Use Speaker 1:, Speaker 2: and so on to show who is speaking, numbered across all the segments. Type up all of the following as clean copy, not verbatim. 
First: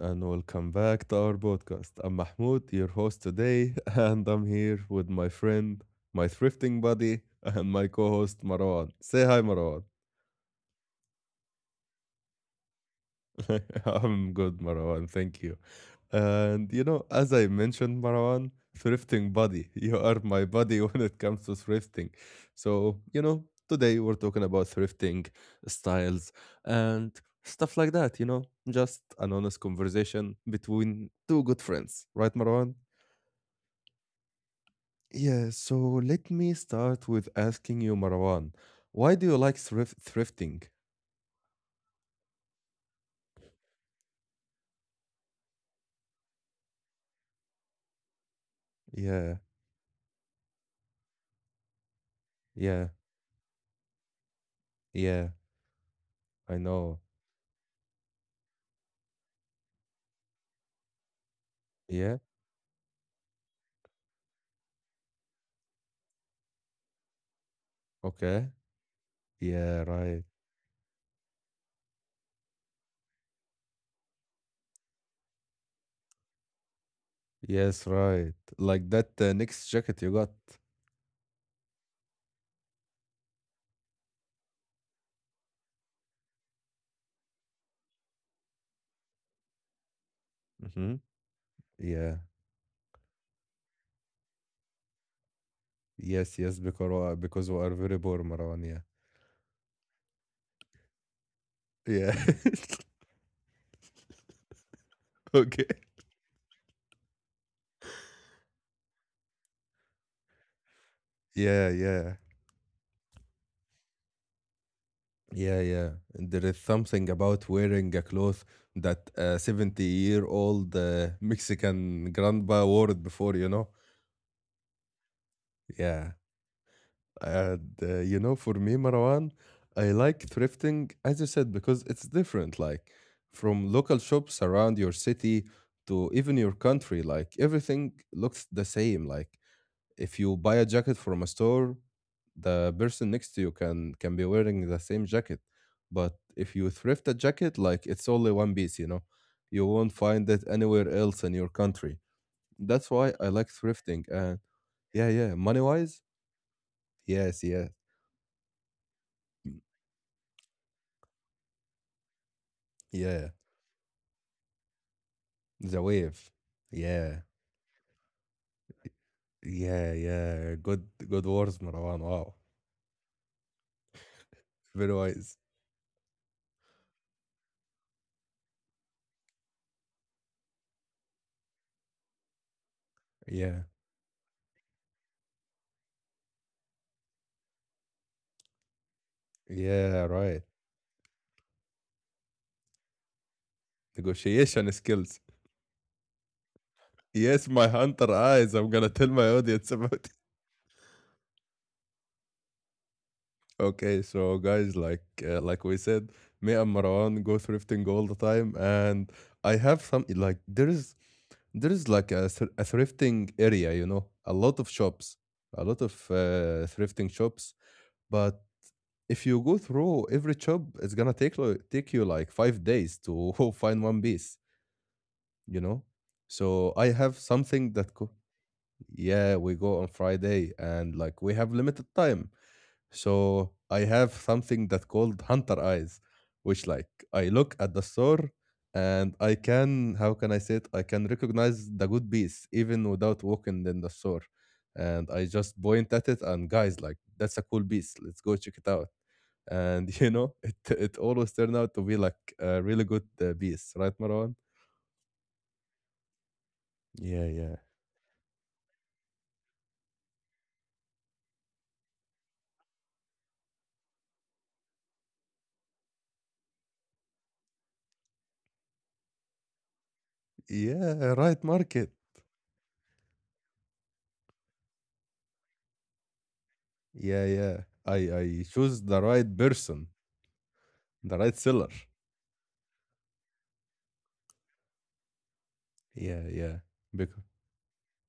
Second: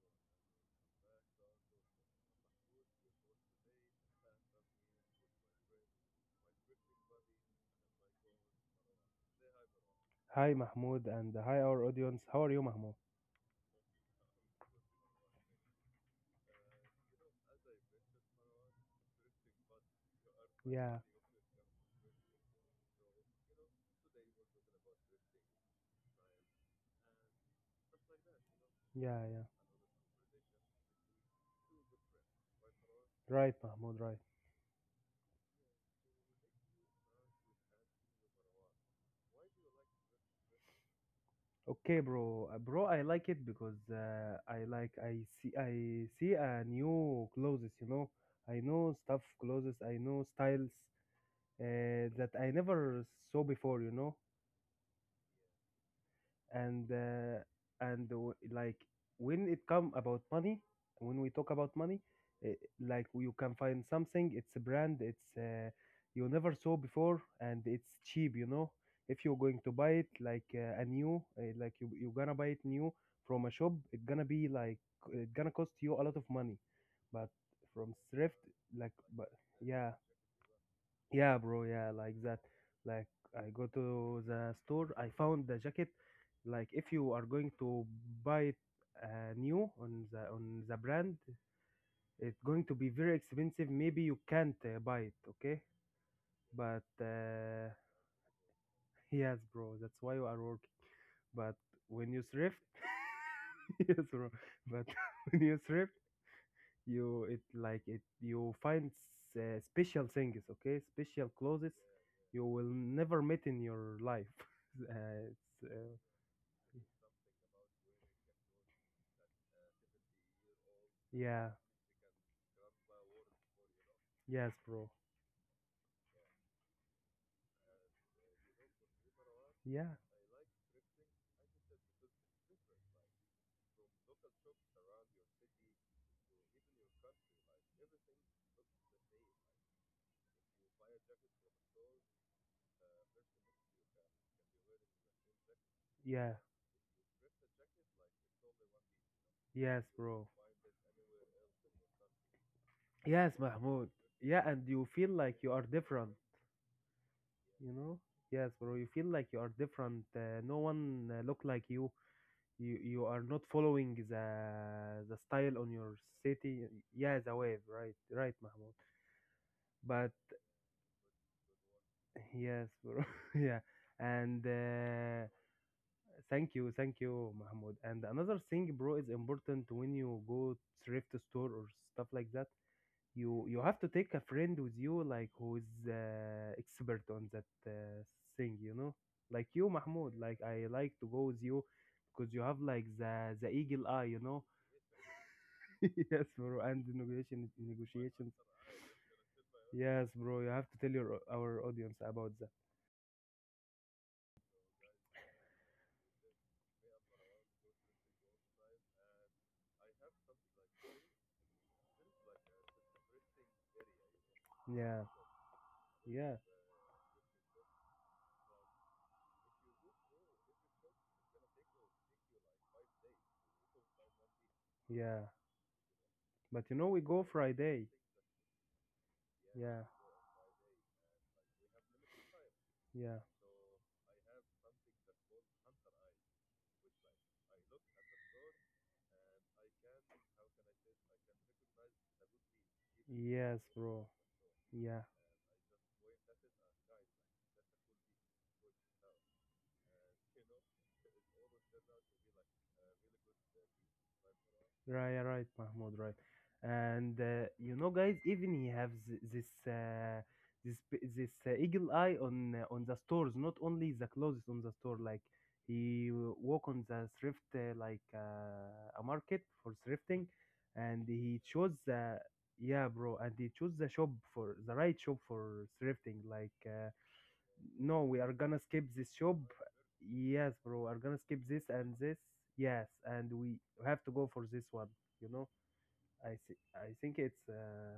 Speaker 1: and welcome back to our podcast. I'm Mahmoud, your host today, and I'm here with my friend, my thrifting buddy, and my co host, Marwan. Say hi, Marwan.
Speaker 2: Hi Mahmoud, and hi our audience. How are you, Mahmoud?
Speaker 1: I'm good, Marwan. Thank you. And you know, as I mentioned, Marwan, thrifting buddy. You are my buddy
Speaker 2: Yeah,
Speaker 1: when it comes to thrifting. So, you know, today we're talking about thrifting styles and stuff like that, just
Speaker 2: yeah,
Speaker 1: an
Speaker 2: yeah.
Speaker 1: honest conversation between two good friends, right, Marwan?
Speaker 2: Right, Mahmoud, right.
Speaker 1: Yeah, so let me start with asking you, Marwan, why do you like thrifting?
Speaker 2: Okay, bro. Bro, I like it because I see a new clothes. I know stuff
Speaker 1: Yeah,
Speaker 2: clothes, I know styles that I
Speaker 1: yeah,
Speaker 2: never saw before.
Speaker 1: yeah, I know.
Speaker 2: And, like, when it come about money when we talk about money,
Speaker 1: Yeah,
Speaker 2: uh, like, you can find something. It's a brand, it's you never saw before, and it's
Speaker 1: okay.
Speaker 2: cheap. If you're going
Speaker 1: Yeah,
Speaker 2: to buy it,
Speaker 1: right.
Speaker 2: like, a new, like, you're gonna buy it new from a shop, it's gonna be like, it's gonna cost you a lot of money. But
Speaker 1: Yes,
Speaker 2: from
Speaker 1: right.
Speaker 2: thrift,
Speaker 1: Like
Speaker 2: like,
Speaker 1: that
Speaker 2: but
Speaker 1: next jacket
Speaker 2: yeah.
Speaker 1: you got.
Speaker 2: Yeah, bro. Yeah, like that. Like, I go to the store, I found the jacket. Like, if you are going to buy it, new, on the
Speaker 1: Hmm.
Speaker 2: brand,
Speaker 1: Yeah.
Speaker 2: it's going to be very expensive. Maybe you can't buy it. Okay,
Speaker 1: Yes, yes, because
Speaker 2: but
Speaker 1: we are very poor, Marwan. Yeah.
Speaker 2: yes, bro. That's why you are working. But
Speaker 1: Yeah.
Speaker 2: when you thrift, yes, bro. But when
Speaker 1: Okay.
Speaker 2: you thrift. You, it like it, you find special things, okay, special
Speaker 1: Yeah,
Speaker 2: clothes
Speaker 1: yeah,
Speaker 2: you will never meet in your life. uh,
Speaker 1: yeah,
Speaker 2: it's,
Speaker 1: yeah. And there is something about wearing a cloth that a 70-year-old
Speaker 2: yeah.
Speaker 1: Mexican grandpa wore it before,
Speaker 2: Yes, bro.
Speaker 1: Yeah. And you know, for me, Marwan, I
Speaker 2: Yeah.
Speaker 1: like thrifting, as you said, because it's different, like from local shops around your city to even your country. Like everything looks the same. Like if you buy a jacket from a store, the person next to you can be wearing the same jacket. But
Speaker 2: Yeah.
Speaker 1: if you thrift a jacket, like it's only one piece, you know, you won't
Speaker 2: Yes,
Speaker 1: find
Speaker 2: bro.
Speaker 1: it anywhere else in your country. That's why I
Speaker 2: Yes,
Speaker 1: like
Speaker 2: Mahmoud.
Speaker 1: thrifting. And
Speaker 2: Yeah, and you
Speaker 1: yeah,
Speaker 2: feel
Speaker 1: yeah,
Speaker 2: like
Speaker 1: money
Speaker 2: you are
Speaker 1: wise,
Speaker 2: different
Speaker 1: yes, yes.
Speaker 2: you know yes, bro, you feel like you are different. No one look like you. You
Speaker 1: Yeah.
Speaker 2: are not following the style on
Speaker 1: The
Speaker 2: your
Speaker 1: Wave.
Speaker 2: city.
Speaker 1: Yeah.
Speaker 2: Yeah, the wave. Right, right, Mahmoud.
Speaker 1: Yeah,
Speaker 2: But,
Speaker 1: yeah. Good good words, Marwan. Wow.
Speaker 2: yes, bro. Yeah. And
Speaker 1: Very wise.
Speaker 2: thank you, Mahmoud. And another thing, bro, is important when you go thrift store or stuff like that. You
Speaker 1: Yeah.
Speaker 2: you have to take a friend with you, like, who is expert on that thing, like you,
Speaker 1: Yeah,
Speaker 2: Mahmoud.
Speaker 1: right.
Speaker 2: Like, I like to go with you because you have, like, the eagle eye.
Speaker 1: Negotiation skills.
Speaker 2: Yes, bro. And the
Speaker 1: Yes,
Speaker 2: negotiation
Speaker 1: my hunter
Speaker 2: negotiations.
Speaker 1: eyes. I'm gonna tell my audience about it.
Speaker 2: Yes, bro. You have to tell your our audience about that.
Speaker 1: Okay, so guys, like we said, me and Marwan go thrifting all the time, and I have some like there is like a, a thrifting area, you know, a lot of
Speaker 2: Yeah,
Speaker 1: shops, a lot of
Speaker 2: yeah,
Speaker 1: thrifting shops, but if you go through every chop, it's gonna take you like 5 days to find one piece,
Speaker 2: yeah.
Speaker 1: you know? So
Speaker 2: But, you
Speaker 1: I
Speaker 2: know, we
Speaker 1: have
Speaker 2: go
Speaker 1: something that
Speaker 2: Friday.
Speaker 1: co- Yeah, we go on
Speaker 2: Yeah,
Speaker 1: Friday and like we have limited time.
Speaker 2: yeah,
Speaker 1: So I have something that called hunter eyes, which like I look at the store and I can how can I say it? I can recognize the good piece even without walking
Speaker 2: yes,
Speaker 1: in the
Speaker 2: bro.
Speaker 1: store. And
Speaker 2: Yeah,
Speaker 1: I just point at it and guys like that's a cool piece. Let's go check it out and you know it always turned out to be like a really good piece, right, Marwan?
Speaker 2: right, right, Mahmoud, right.
Speaker 1: Yeah,
Speaker 2: And
Speaker 1: yeah.
Speaker 2: guys, even he have this eagle eye on the stores, not only the clothes on the store. Like, he walk on the thrift like, a market for thrifting, and
Speaker 1: Yeah, right,
Speaker 2: he chose
Speaker 1: market.
Speaker 2: the, yeah, bro, and he chose the right shop for thrifting, like.
Speaker 1: Yeah, yeah, i
Speaker 2: No, we are
Speaker 1: i
Speaker 2: gonna
Speaker 1: choose
Speaker 2: skip
Speaker 1: the
Speaker 2: this
Speaker 1: right
Speaker 2: shop.
Speaker 1: person,
Speaker 2: Yes, bro, are
Speaker 1: the
Speaker 2: gonna
Speaker 1: right
Speaker 2: skip
Speaker 1: seller.
Speaker 2: this and this. Yes, and we have to go for this one. You know,
Speaker 1: Yeah,
Speaker 2: I
Speaker 1: yeah,
Speaker 2: see. I
Speaker 1: because
Speaker 2: think it's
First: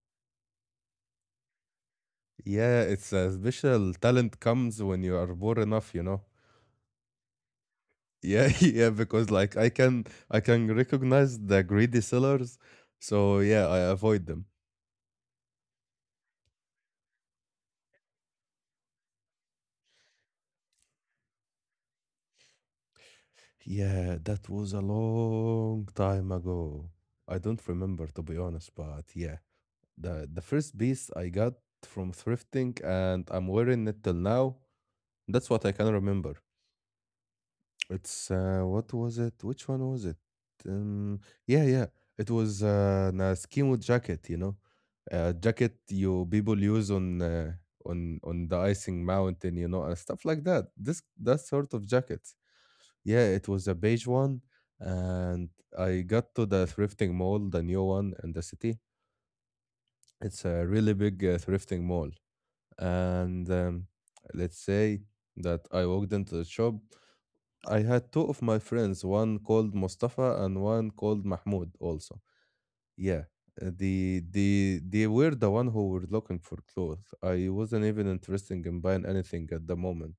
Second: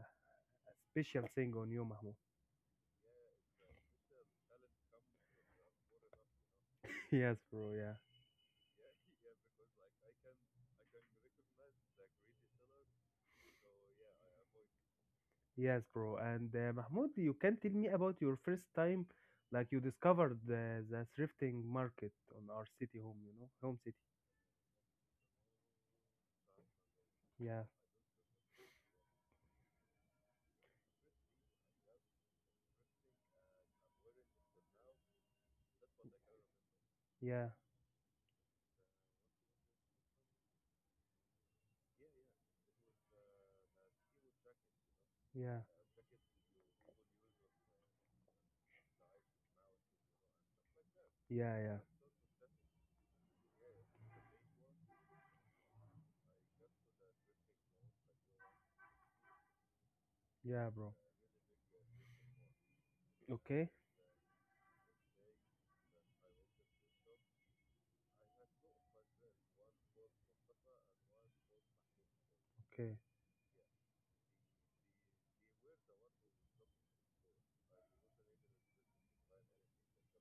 Speaker 2: a special thing on you, Mahmoud.
Speaker 1: yeah it's a special talent comes when you are born enough, you know.
Speaker 2: Yes, bro. Yeah.
Speaker 1: Yeah. Yeah, because like I can, I can recognize the greedy sellers, so yeah I avoid them.
Speaker 2: Yes, bro. And Mahmoud, you can tell me about your first time, like, you discovered the thrifting market on our city home. You know, home city.
Speaker 1: Yeah, that was a long time ago. I don't
Speaker 2: Yeah.
Speaker 1: remember to be honest, but yeah, the first piece I got from thrifting and I'm wearing it till now. That's what I can remember.
Speaker 2: Yeah.
Speaker 1: It's what was it? Which one was it? Um, yeah, yeah, it was an Eskimo jacket, you know, a
Speaker 2: Yeah.
Speaker 1: jacket you people use on on the icing mountain, you know, and stuff like that. This that
Speaker 2: Yeah.
Speaker 1: sort
Speaker 2: Yeah.
Speaker 1: of jacket. Yeah, it was a beige one, and I got to the thrifting mall, the new one in the city. It's a
Speaker 2: Yeah, bro.
Speaker 1: really big thrifting mall, and
Speaker 2: Okay.
Speaker 1: let's say that I walked into the shop. I had two of my friends, one called Mustafa and one called Mahmoud. Also,
Speaker 2: Okay.
Speaker 1: yeah, the they were the one who were looking for clothes. I wasn't even interested in buying anything at the moment.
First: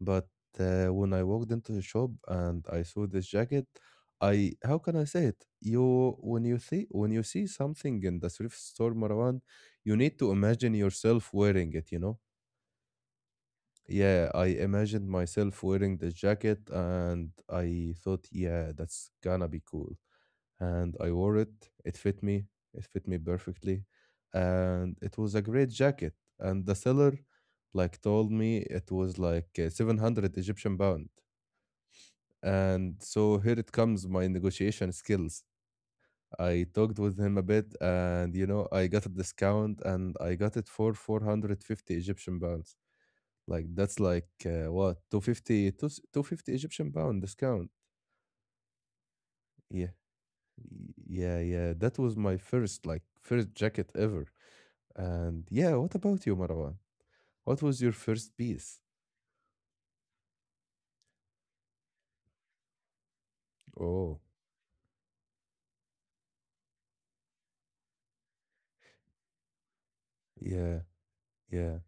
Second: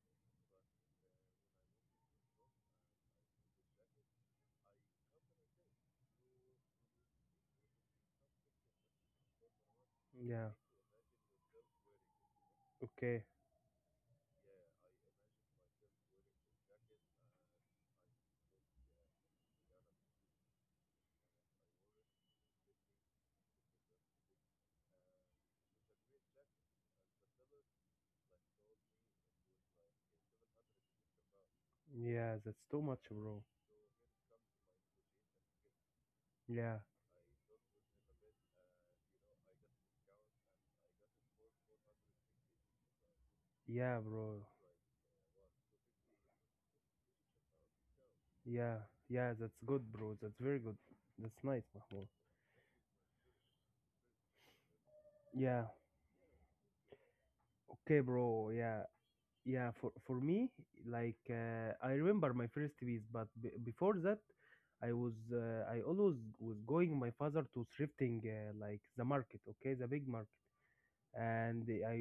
Speaker 1: But when I walked into the shop and I saw this jacket, I how can I say it? You when you see something in the thrift store, Marwan, you need to
Speaker 2: Yeah.
Speaker 1: imagine yourself wearing it. You know?
Speaker 2: Okay.
Speaker 1: Yeah, I imagined myself wearing this jacket, and I thought, yeah, that's gonna be cool. And I wore it. It fit me. It fit me perfectly, and it was a great jacket. And the seller, like, told me it was like 700 Egyptian pound.
Speaker 2: Yeah, that's too much,
Speaker 1: And
Speaker 2: bro.
Speaker 1: so here it comes my negotiation skills. I
Speaker 2: Yeah,
Speaker 1: talked with him a bit and you know I got a discount and I got it for 450 Egyptian pounds. Like
Speaker 2: yeah,
Speaker 1: that's
Speaker 2: bro.
Speaker 1: like what two fifty, 250 Egyptian pound discount.
Speaker 2: Yeah, yeah, that's good,
Speaker 1: Yeah.
Speaker 2: bro. That's very good. That's nice,
Speaker 1: Yeah, yeah.
Speaker 2: Mahmoud.
Speaker 1: That was my first jacket ever.
Speaker 2: Yeah,
Speaker 1: And yeah, what about you, Marwan? What
Speaker 2: okay,
Speaker 1: was your
Speaker 2: bro.
Speaker 1: first
Speaker 2: Yeah,
Speaker 1: piece?
Speaker 2: yeah. For me, like, I remember my first piece, but before that,
Speaker 1: Oh,
Speaker 2: I always was going my father to thrifting, like the market, okay, the big market,
Speaker 1: yeah.
Speaker 2: and
Speaker 1: Yeah.
Speaker 2: I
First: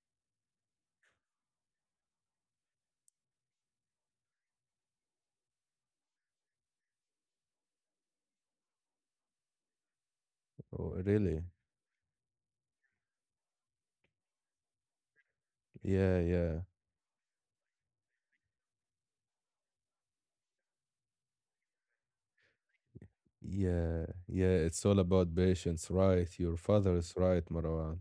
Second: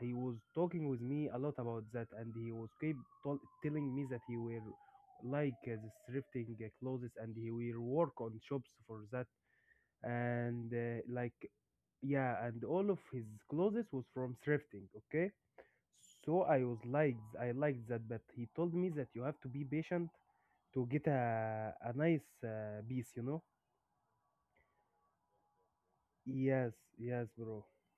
Speaker 2: he was talking with me a lot about that, and he was keep telling me that he will, like, the thrifting, clothes, and he will work on shops for that, and
Speaker 1: Oh,
Speaker 2: like,
Speaker 1: really?
Speaker 2: yeah, and all of his clothes was from thrifting, okay.
Speaker 1: Yeah,
Speaker 2: So I
Speaker 1: yeah.
Speaker 2: was like, I liked that, but he told me that you have to be patient to get a nice piece.
Speaker 1: Yeah, yeah, it's all about patience, right? Your
Speaker 2: Yes.
Speaker 1: father is
Speaker 2: Yes,
Speaker 1: right,
Speaker 2: bro.
Speaker 1: Marwan.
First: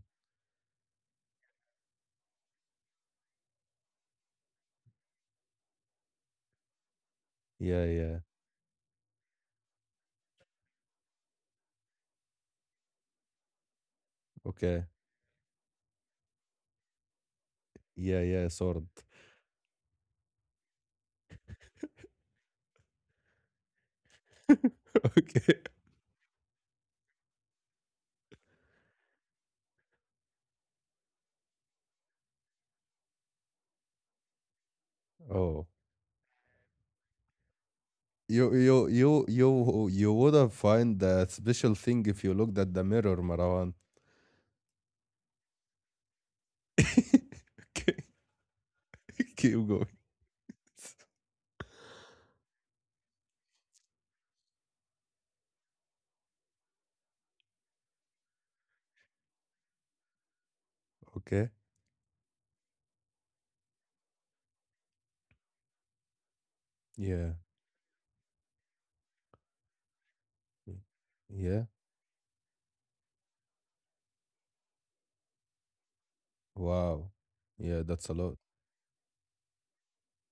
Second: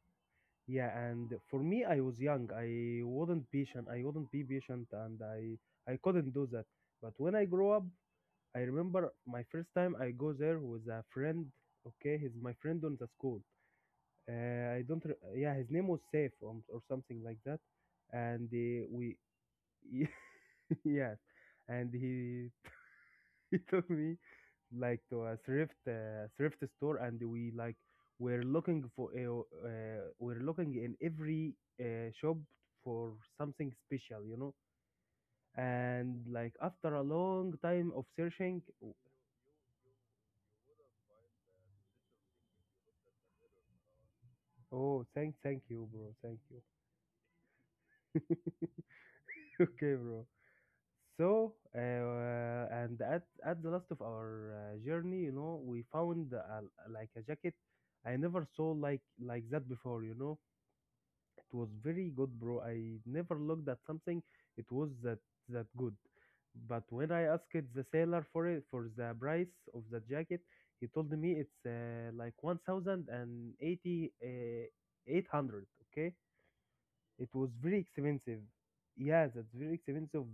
Speaker 2: Yeah, and for me I was young, I wasn't patient, I wouldn't be patient, and I couldn't do that. But when I grow up,
Speaker 1: Yeah, yeah.
Speaker 2: I remember my first time I go there with a friend, okay, he's my friend on the school. I
Speaker 1: Okay.
Speaker 2: don't. Yeah, his name was Saif, or something like that,
Speaker 1: Yeah,
Speaker 2: and
Speaker 1: yeah, sword.
Speaker 2: we, yes, and he he took me, like, to a
Speaker 1: Okay.
Speaker 2: thrift thrift store, and we, like, we're looking we're looking in every shop for something special.
Speaker 1: Oh.
Speaker 2: And, like, after a long time of
Speaker 1: You
Speaker 2: searching,
Speaker 1: would have find that special thing if you looked at the mirror, Marwan.
Speaker 2: oh, thank you, bro, thank you.
Speaker 1: Okay. Keep going.
Speaker 2: Okay, bro. So, and at the last of our journey, we found like a jacket I never saw like that before.
Speaker 1: Okay.
Speaker 2: It was very good, bro. I never looked at something it was that good. But when I
Speaker 1: Yeah.
Speaker 2: asked the sailor for the price of the jacket,
Speaker 1: y-
Speaker 2: he told me it's
Speaker 1: Yeah.
Speaker 2: like 1,080 800, okay?
Speaker 1: Wow.
Speaker 2: It was very
Speaker 1: Yeah, that's a lot.
Speaker 2: expensive. Yeah, that's very expensive,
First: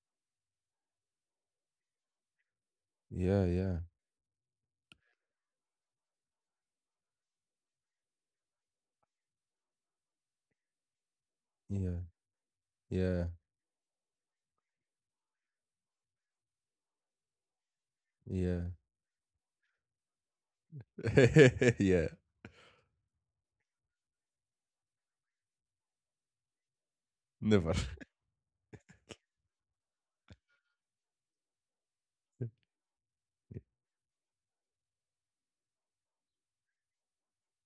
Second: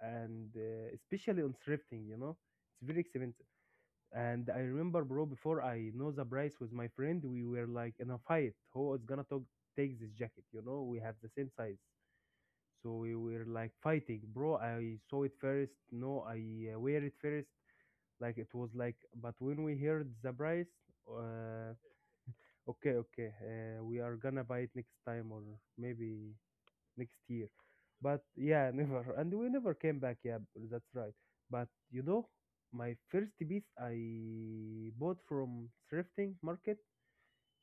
Speaker 2: and especially on thrifting, it's very
Speaker 1: Yeah,
Speaker 2: expensive.
Speaker 1: yeah.
Speaker 2: And I remember, bro, before I know the price with my friend, we were, like, in a fight. Who is gonna take this jacket? You know, we have the same size,
Speaker 1: Yeah.
Speaker 2: so we
Speaker 1: Yeah.
Speaker 2: were, like, fighting, bro. I saw it first. No, I wear it first. Like it
Speaker 1: Yeah.
Speaker 2: was like, but when we heard the price, uh,
Speaker 1: Yeah.
Speaker 2: okay, okay, we are gonna buy it next time, or maybe next year.
Speaker 1: Never.
Speaker 2: But yeah, never. And we never came back. Yeah, that's right. But you know, my first piece I bought from thrifting market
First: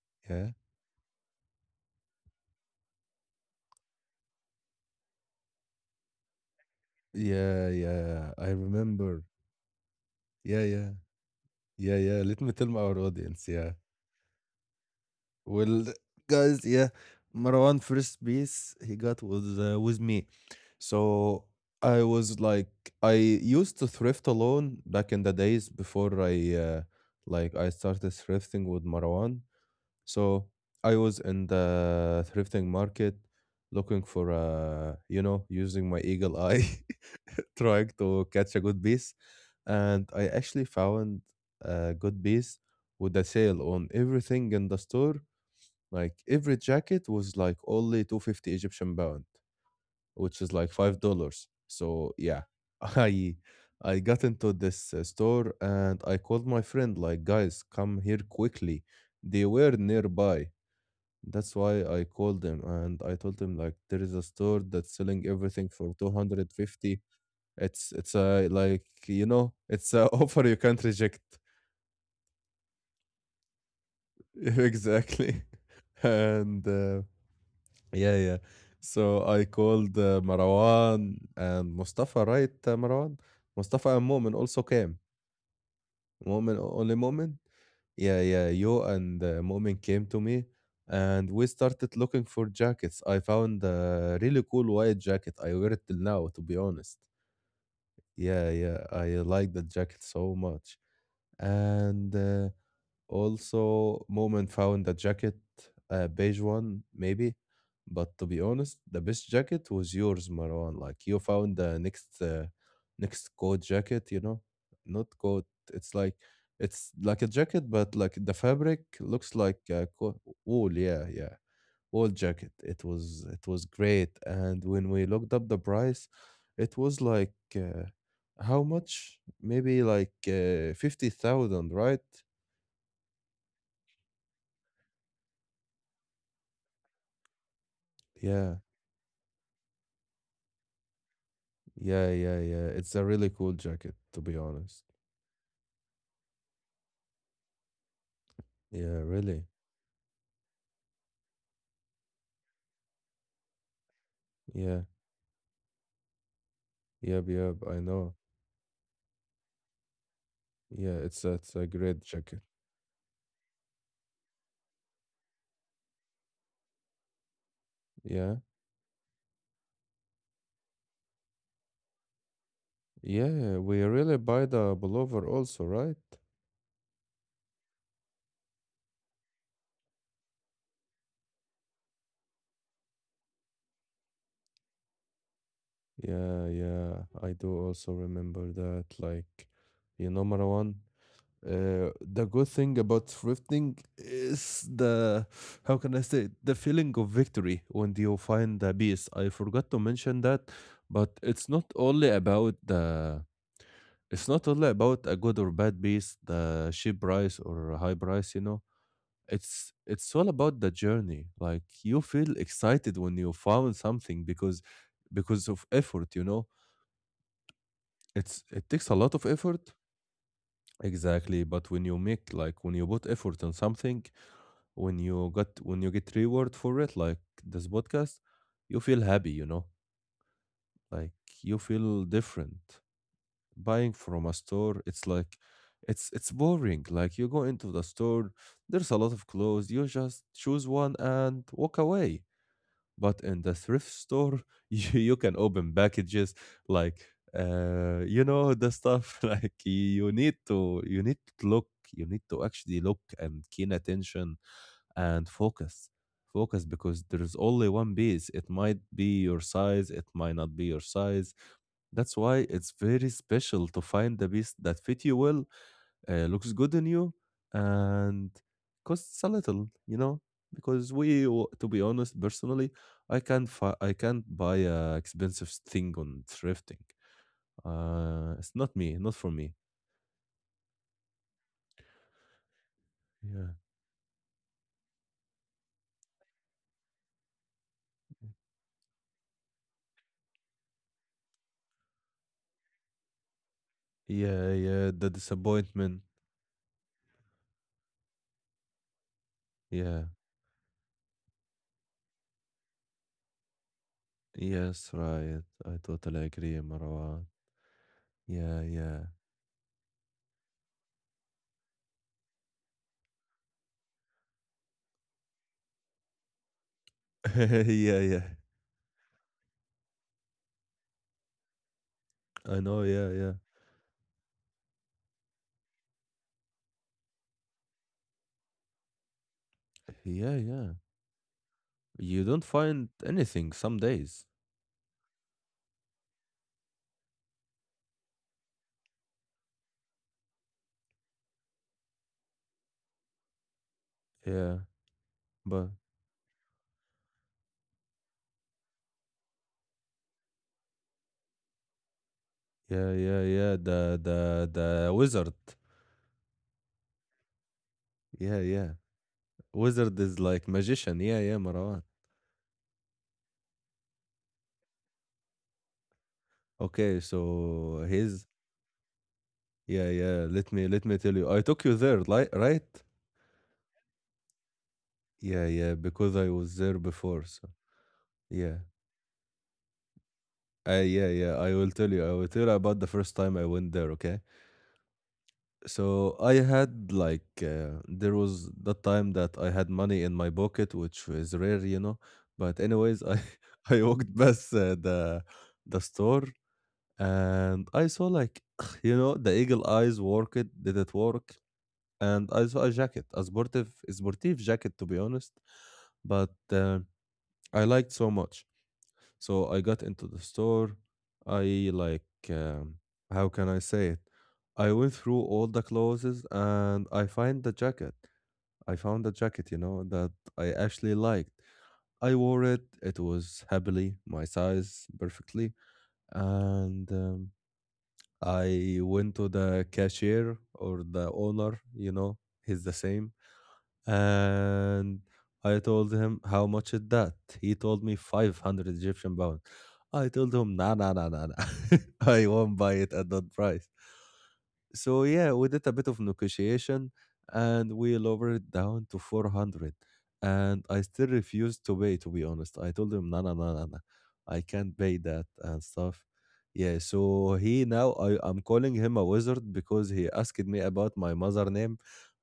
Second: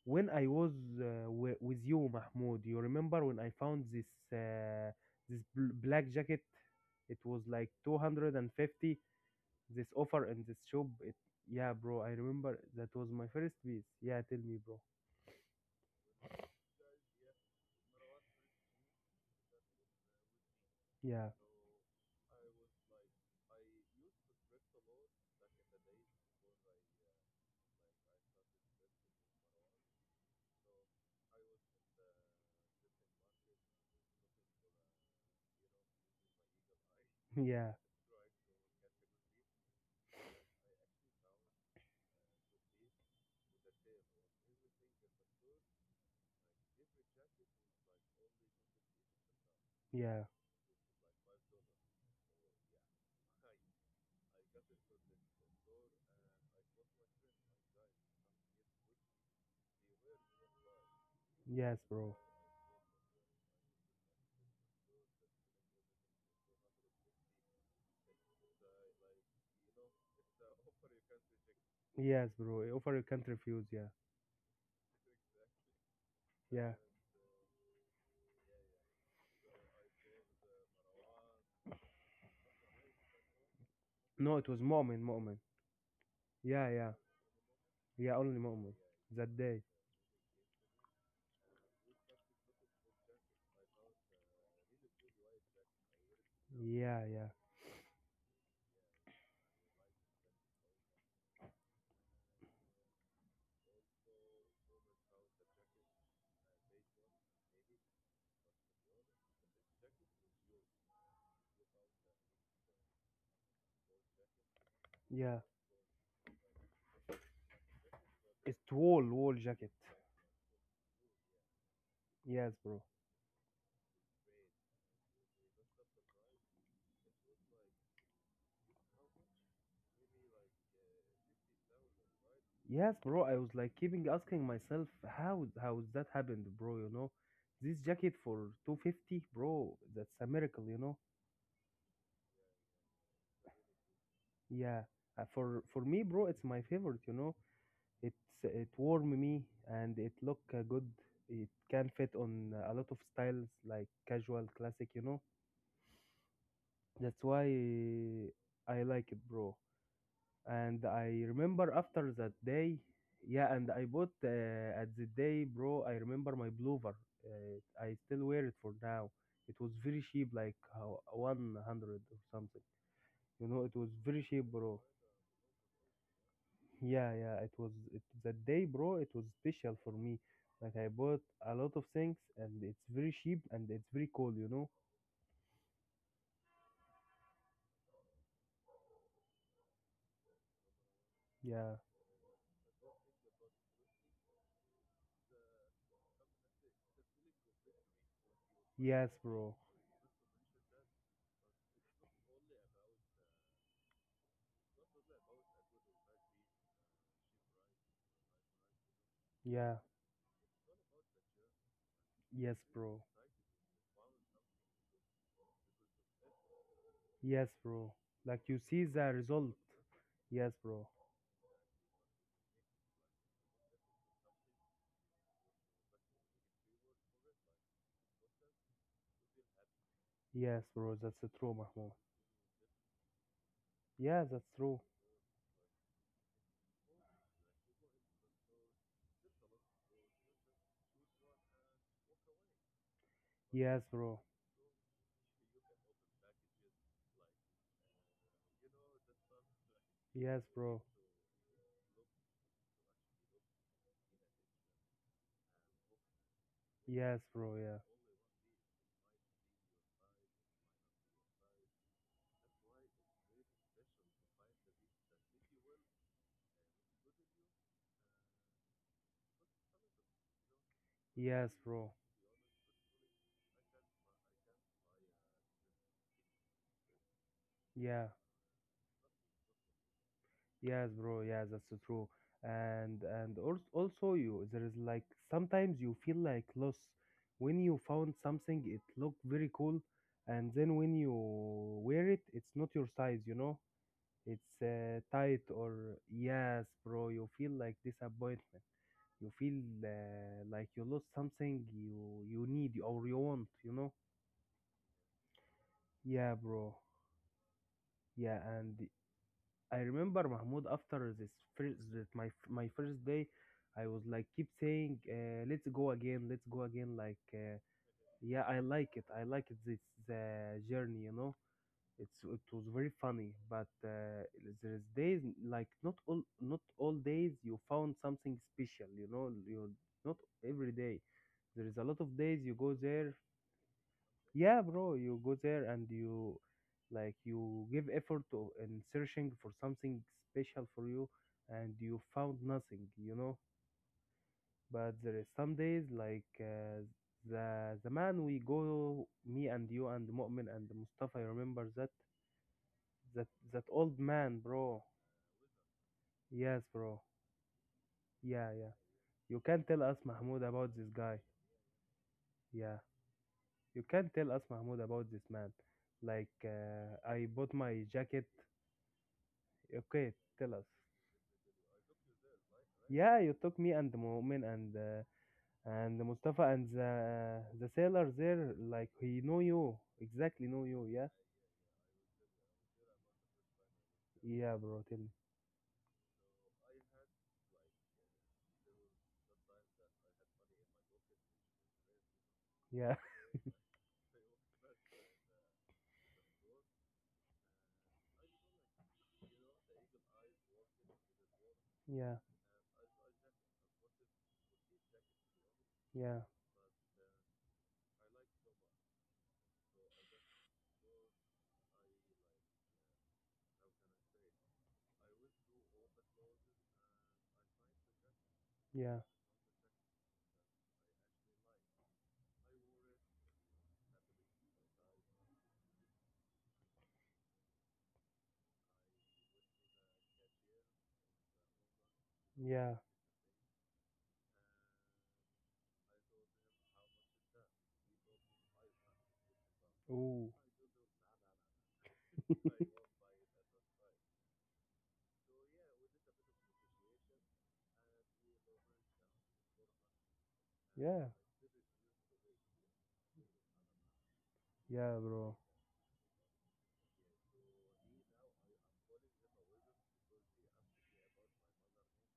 Speaker 2: when I
Speaker 1: Yeah.
Speaker 2: was with you, Mahmoud. You remember when I found uh, this black jacket? It was
Speaker 1: Yeah,
Speaker 2: like
Speaker 1: yeah, I
Speaker 2: 250,
Speaker 1: remember.
Speaker 2: this offer in this
Speaker 1: Yeah,
Speaker 2: shop.
Speaker 1: yeah,
Speaker 2: It, yeah,
Speaker 1: yeah,
Speaker 2: bro, I
Speaker 1: yeah. Let me
Speaker 2: remember
Speaker 1: tell
Speaker 2: that
Speaker 1: our
Speaker 2: was my
Speaker 1: audience.
Speaker 2: first
Speaker 1: Yeah,
Speaker 2: piece. Yeah, tell me, bro.
Speaker 1: well, guys, yeah, Marwan first piece he got was with me,
Speaker 2: Yeah,
Speaker 1: so I was like, I used to thrift alone back in the days before I I started thrifting with Marwan. So I was in the thrifting market looking for you know using my eagle eye
Speaker 2: yeah,
Speaker 1: trying to catch a good piece and I actually found a good piece with a sale on everything in the store like every jacket was like only 250 Egyptian pound
Speaker 2: yeah.
Speaker 1: which is like $5 so yeah I I got into this store and I called my friend like guys come here quickly, they were nearby, that's why
Speaker 2: Yes,
Speaker 1: I
Speaker 2: bro.
Speaker 1: called him and I told him like there is a store that's selling everything for 250. It's a like you know, it's a offer you can't reject.
Speaker 2: Yes, bro. Offer you can't refuse. Yeah.
Speaker 1: Exactly. And
Speaker 2: Yeah.
Speaker 1: yeah, yeah. So I called Marwan and Mustafa, right? Marwan, Mustafa and Momin
Speaker 2: No, it was
Speaker 1: also came.
Speaker 2: Mu'min, Mu'min.
Speaker 1: Moment,
Speaker 2: Yeah, yeah.
Speaker 1: only moment.
Speaker 2: Yeah,
Speaker 1: Yeah,
Speaker 2: only
Speaker 1: yeah.
Speaker 2: Mu'min.
Speaker 1: You and
Speaker 2: That day.
Speaker 1: Moment came to me, and we started looking for jackets. I found a really cool white jacket. I wear it till now, to be honest.
Speaker 2: Yeah, yeah.
Speaker 1: Yeah, yeah. I like that jacket so much and also Moment found a jacket, a beige one maybe, but to be honest, the best jacket was yours, Marwan. Like you found the next next coat jacket, you know, not
Speaker 2: Yeah.
Speaker 1: coat. It's like it's like a jacket, but like the
Speaker 2: It's
Speaker 1: fabric
Speaker 2: wool,
Speaker 1: looks
Speaker 2: wool
Speaker 1: like
Speaker 2: jacket.
Speaker 1: wool. Yeah, yeah, wool jacket.
Speaker 2: Yes, bro.
Speaker 1: It was great. And when we looked up the price, it was like how much? Maybe like 50,000, right?
Speaker 2: Yes, bro. I was like keeping asking myself how that happened, bro, you know? This jacket for
Speaker 1: Yeah.
Speaker 2: 250, bro, that's a miracle, you know?
Speaker 1: Yeah, yeah, yeah. It's a really cool jacket, to be honest.
Speaker 2: Yeah. For me, bro, it's my favorite, you know? It's it
Speaker 1: Yeah,
Speaker 2: warm
Speaker 1: really.
Speaker 2: me and it look good. It can fit on a lot of styles like casual,
Speaker 1: Yeah.
Speaker 2: classic, you know? That's
Speaker 1: Yep,
Speaker 2: why
Speaker 1: yep, I know.
Speaker 2: I like it, bro. And
Speaker 1: Yeah,
Speaker 2: I
Speaker 1: it's a
Speaker 2: remember
Speaker 1: great
Speaker 2: after that
Speaker 1: jacket.
Speaker 2: day, yeah, and I bought at the day, bro. I remember my Bluver. I still
Speaker 1: Yeah.
Speaker 2: wear it for now. It was very cheap, like, 100 or something. You
Speaker 1: Yeah,
Speaker 2: know, it
Speaker 1: we
Speaker 2: was
Speaker 1: really
Speaker 2: very cheap,
Speaker 1: buy the
Speaker 2: bro.
Speaker 1: pullover also, right?
Speaker 2: Yeah, yeah, it was it, that day, bro. It was special for me. Like, I bought a lot of things, and it's very cheap and it's very cool.
Speaker 1: Yeah, yeah, I do also remember that. Like, you know, Marwan?
Speaker 2: Yeah,
Speaker 1: The good thing about thrifting is the how can I say it? The feeling of victory when you find the piece.
Speaker 2: yes,
Speaker 1: I
Speaker 2: bro.
Speaker 1: forgot to mention that, but it's not only about a good or bad piece, the cheap price or a high price, you know.
Speaker 2: Yeah,
Speaker 1: It's all about the journey. Like you feel
Speaker 2: yes,
Speaker 1: excited
Speaker 2: bro.
Speaker 1: when you found something because of effort, you know.
Speaker 2: Yes, bro.
Speaker 1: It's
Speaker 2: Like, you
Speaker 1: it
Speaker 2: see
Speaker 1: takes a
Speaker 2: the
Speaker 1: lot of
Speaker 2: result.
Speaker 1: effort.
Speaker 2: Yes, bro.
Speaker 1: Exactly, but when you make like when you put effort on something, when you get reward for it, like this podcast, you feel happy, you know?
Speaker 2: Yes, bro.
Speaker 1: Like
Speaker 2: That's true,
Speaker 1: you
Speaker 2: Mahmoud.
Speaker 1: feel different. Buying
Speaker 2: Yeah,
Speaker 1: from a
Speaker 2: that's true.
Speaker 1: store, it's like it's boring. Like you go into the store, there's a lot of clothes, you just choose one and walk away. But in the
Speaker 2: Yes,
Speaker 1: thrift
Speaker 2: bro.
Speaker 1: store, you can open packages like you know the stuff like
Speaker 2: Yes, bro.
Speaker 1: you need to look, you need to actually look and keen attention and focus because
Speaker 2: Yes,
Speaker 1: there is
Speaker 2: bro.
Speaker 1: only
Speaker 2: Yeah.
Speaker 1: one piece, it might be your size, it might not be your size, that's why it's very special to find the piece that fit you well, looks good on you, and costs a little, you know, because
Speaker 2: Yes,
Speaker 1: to be
Speaker 2: bro.
Speaker 1: honest, personally I can't buy a expensive thing on thrifting,
Speaker 2: Yeah.
Speaker 1: it's not me, not for me.
Speaker 2: Yes, bro. Yeah, that's true. And and
Speaker 1: Yeah,
Speaker 2: al- also you, there is, like, sometimes you feel like loss when you found something it looked very cool, and then when you wear it it's not your size, you know?
Speaker 1: yeah,
Speaker 2: It's
Speaker 1: yeah, the
Speaker 2: tight, or,
Speaker 1: disappointment.
Speaker 2: yes, bro. You feel like disappointment. You feel
Speaker 1: Yeah,
Speaker 2: like you lost something you need or you want, you know?
Speaker 1: yes, right, I totally
Speaker 2: Yeah,
Speaker 1: agree,
Speaker 2: bro.
Speaker 1: Marwan.
Speaker 2: Yeah,
Speaker 1: Yeah,
Speaker 2: and
Speaker 1: yeah.
Speaker 2: I remember Mahmoud after this first that my first day, I was like keep saying, "Let's go again, let's go again." Like,
Speaker 1: Yeah, yeah,
Speaker 2: yeah, I like it. I like it. This journey. It
Speaker 1: I
Speaker 2: was
Speaker 1: know.
Speaker 2: very
Speaker 1: Yeah,
Speaker 2: funny,
Speaker 1: yeah,
Speaker 2: but there is days, like, not all days you found something special, you know. You, not
Speaker 1: yeah, yeah,
Speaker 2: every day, there is a lot of
Speaker 1: you
Speaker 2: days
Speaker 1: don't
Speaker 2: you go
Speaker 1: find
Speaker 2: there.
Speaker 1: anything some days.
Speaker 2: Yeah, bro, you go there and you, like, you give effort to, in searching for something special for you, and you found nothing.
Speaker 1: Yeah,
Speaker 2: But there is some
Speaker 1: but
Speaker 2: days, like, the man we go, me and you and Mu'min and Mustafa, I remember that.
Speaker 1: yeah, yeah,
Speaker 2: that
Speaker 1: yeah.
Speaker 2: that old man, bro.
Speaker 1: The wizard.
Speaker 2: Yes, bro.
Speaker 1: Yeah,
Speaker 2: Yeah,
Speaker 1: yeah.
Speaker 2: yeah. You can tell
Speaker 1: Wizard
Speaker 2: us,
Speaker 1: is
Speaker 2: Mahmoud,
Speaker 1: like
Speaker 2: about this
Speaker 1: magician. Yeah,
Speaker 2: guy.
Speaker 1: yeah, Marwan.
Speaker 2: Yeah. You can tell us, Mahmoud, about this man. Like,
Speaker 1: Okay,
Speaker 2: I bought
Speaker 1: so
Speaker 2: my
Speaker 1: his
Speaker 2: jacket.
Speaker 1: yeah,
Speaker 2: Okay,
Speaker 1: yeah.
Speaker 2: tell us.
Speaker 1: Let me tell you. I took you there, like right?
Speaker 2: Yeah, you took me and Mu'min, and uh,
Speaker 1: Yeah, yeah,
Speaker 2: and
Speaker 1: because I
Speaker 2: Mustafa,
Speaker 1: was
Speaker 2: and
Speaker 1: there
Speaker 2: the
Speaker 1: before.
Speaker 2: uh,
Speaker 1: So
Speaker 2: the sailor there.
Speaker 1: yeah.
Speaker 2: Like he know you exactly, know you.
Speaker 1: Yeah,
Speaker 2: Yeah.
Speaker 1: yeah. I will tell you about the first time I went there, okay?
Speaker 2: Yeah, bro. Tell me.
Speaker 1: So I had like there was the time that I had money in my pocket, which is rare. But
Speaker 2: Yeah.
Speaker 1: anyways, I I walked past the store and I saw like you know the eagle eyes worked, did it work?
Speaker 2: Yeah.
Speaker 1: And I saw a jacket, a sportive jacket, to be honest,
Speaker 2: Yeah.
Speaker 1: but I liked so much. So I got into the store. I like um, how can I say it? I went through all the clothes and I
Speaker 2: Yeah.
Speaker 1: found the jacket, you know, that I actually liked. I wore it, it was happily my size perfectly. And I went to the cashier or the owner, he's the
Speaker 2: Yeah.
Speaker 1: same, and I told him, how much is that? He told me 500 Egyptian pound. I told
Speaker 2: Ooh.
Speaker 1: him, nah nah nah nah nah. I won't buy it at that price. So yeah, we did a bit of negotiation and we lowered it down to 400. And I still
Speaker 2: Yeah.
Speaker 1: refused to pay, to be honest. I told him, no no no no no. I can't pay
Speaker 2: Yeah,
Speaker 1: that
Speaker 2: bro.
Speaker 1: and stuff. Yeah, so I'm calling him a wizard because he asked me about my mother name,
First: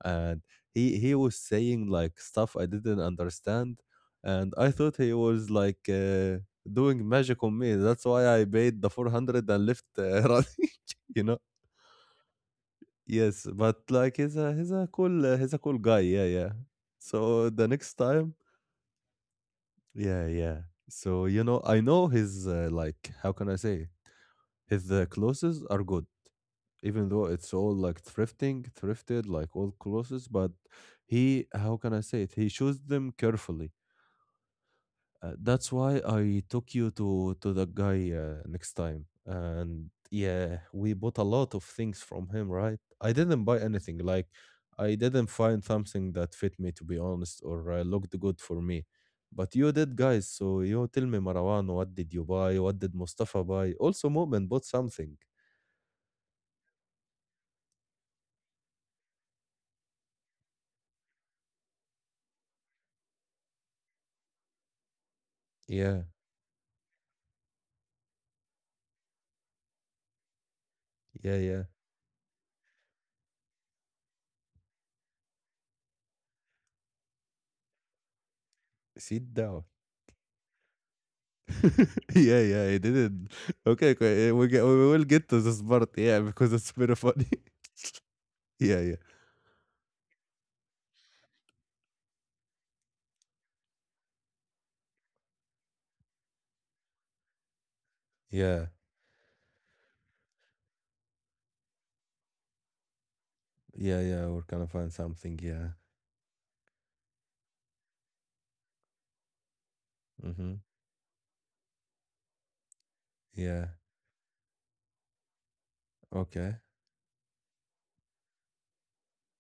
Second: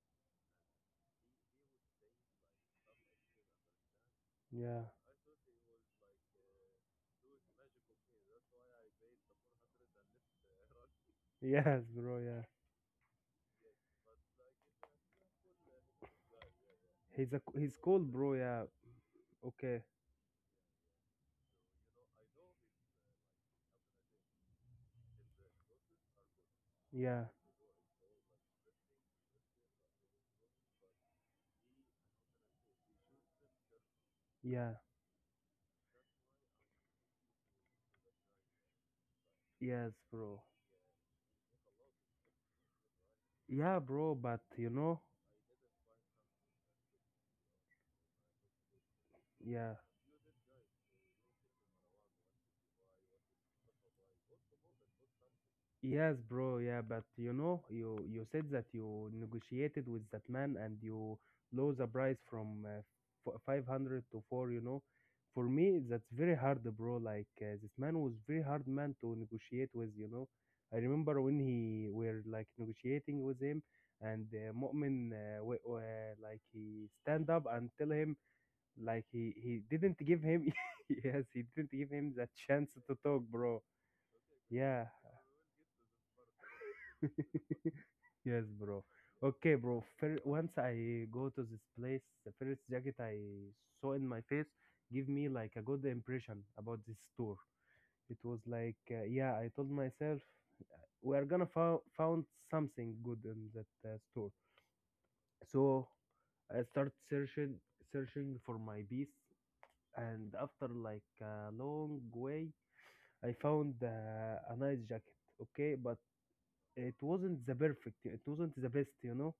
Speaker 1: and he was saying like stuff I didn't understand, and I
Speaker 2: Yeah.
Speaker 1: thought he was like, doing magic on me. That's why I paid the 400 and left, running, you know?
Speaker 2: Yes, bro. Yeah.
Speaker 1: Yes, but like he's a cool guy. Yeah, yeah.
Speaker 2: He's a
Speaker 1: So the
Speaker 2: he's
Speaker 1: next
Speaker 2: cool, bro.
Speaker 1: time,
Speaker 2: Yeah. Okay.
Speaker 1: yeah, yeah. So you know, I know his, like, how can I say, his clothes are good, even
Speaker 2: Yeah.
Speaker 1: though it's all like thrifting, thrifted, like all clothes. But he how can I say it? He chose them carefully.
Speaker 2: Yeah.
Speaker 1: That's why I took you to that guy, next time. And
Speaker 2: Yes, bro.
Speaker 1: yeah, we bought a lot of things from him, right? I didn't buy
Speaker 2: Yeah,
Speaker 1: anything.
Speaker 2: bro.
Speaker 1: Like,
Speaker 2: But, you
Speaker 1: I
Speaker 2: know.
Speaker 1: didn't find something that fit me, to be honest, or looked good for me. But you
Speaker 2: Yeah.
Speaker 1: did, guys. So you tell me, Marwan, what did you buy? What did Mustafa buy? Also, Mu'min bought something.
Speaker 2: Yes, bro. Yeah, but you know, you said that you negotiated with that man, and you lower the price from 500 to 4. For me,
Speaker 1: Yeah,
Speaker 2: that's very hard, bro. This man was very hard man to negotiate with, you know. I remember
Speaker 1: yeah,
Speaker 2: when
Speaker 1: yeah.
Speaker 2: he were like negotiating with him and Mu'min like he stand up and tell him like he
Speaker 1: Sit
Speaker 2: he
Speaker 1: down.
Speaker 2: didn't give him yes, he didn't give him the
Speaker 1: Yeah, yeah,
Speaker 2: chance
Speaker 1: I
Speaker 2: to talk,
Speaker 1: didn't.
Speaker 2: bro.
Speaker 1: Okay, okay, we
Speaker 2: Yeah.
Speaker 1: will get to this part, yeah, because it's very funny.
Speaker 2: Yes,
Speaker 1: Yeah,
Speaker 2: bro.
Speaker 1: yeah.
Speaker 2: Okay, bro. Once I go to this place, the first jacket I saw in my face give me like a good impression about this store. It was
Speaker 1: Yeah.
Speaker 2: like, yeah, I told myself we are gonna found something good in that
Speaker 1: Yeah, yeah,
Speaker 2: store.
Speaker 1: we're gonna find something. Yeah.
Speaker 2: So I start searching, searching for my piece, and
Speaker 1: Mm-hmm.
Speaker 2: after like a long way, I
Speaker 1: Yeah.
Speaker 2: found a nice jacket. Okay, but
Speaker 1: Okay.
Speaker 2: it wasn't the perfect. It wasn't the best, you know,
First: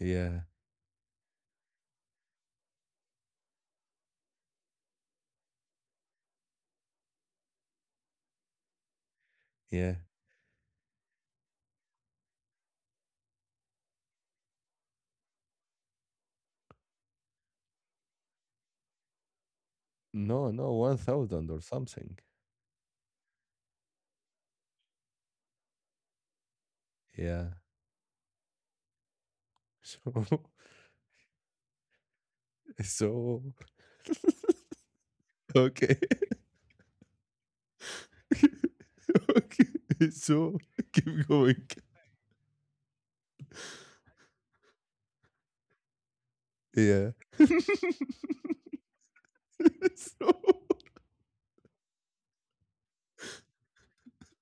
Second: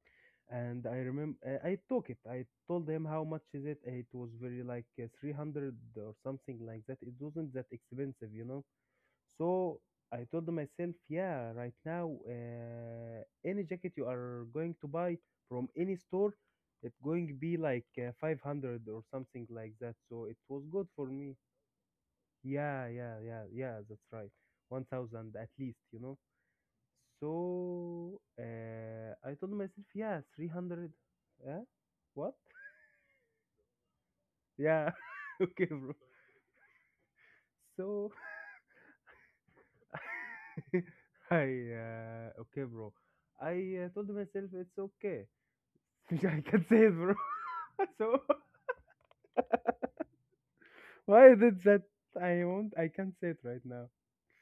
Speaker 1: Yeah.
Speaker 2: and I remember I took it. I told him how much is it. It was very like 300 or something like that. It wasn't that expensive, you know. So
Speaker 1: Yeah.
Speaker 2: I told myself, yeah, right now, any jacket you are going to buy from any store, it's going to be like 500 or something like that. So it
Speaker 1: No,
Speaker 2: was
Speaker 1: no,
Speaker 2: good for me.
Speaker 1: 1,000 or something.
Speaker 2: Yeah, yeah, yeah, yeah. That's right. 1,000 at least, you know.
Speaker 1: Yeah.
Speaker 2: So I told myself, yeah, 300. Yeah? What?
Speaker 1: So,
Speaker 2: Yeah.
Speaker 1: so,
Speaker 2: okay, bro.
Speaker 1: okay.
Speaker 2: So
Speaker 1: Okay. So, keep
Speaker 2: I
Speaker 1: going.
Speaker 2: okay, bro. I told myself it's okay. I can say it,
Speaker 1: Yeah.
Speaker 2: bro. so
Speaker 1: So,
Speaker 2: why did that? I won't. I can't say it right now.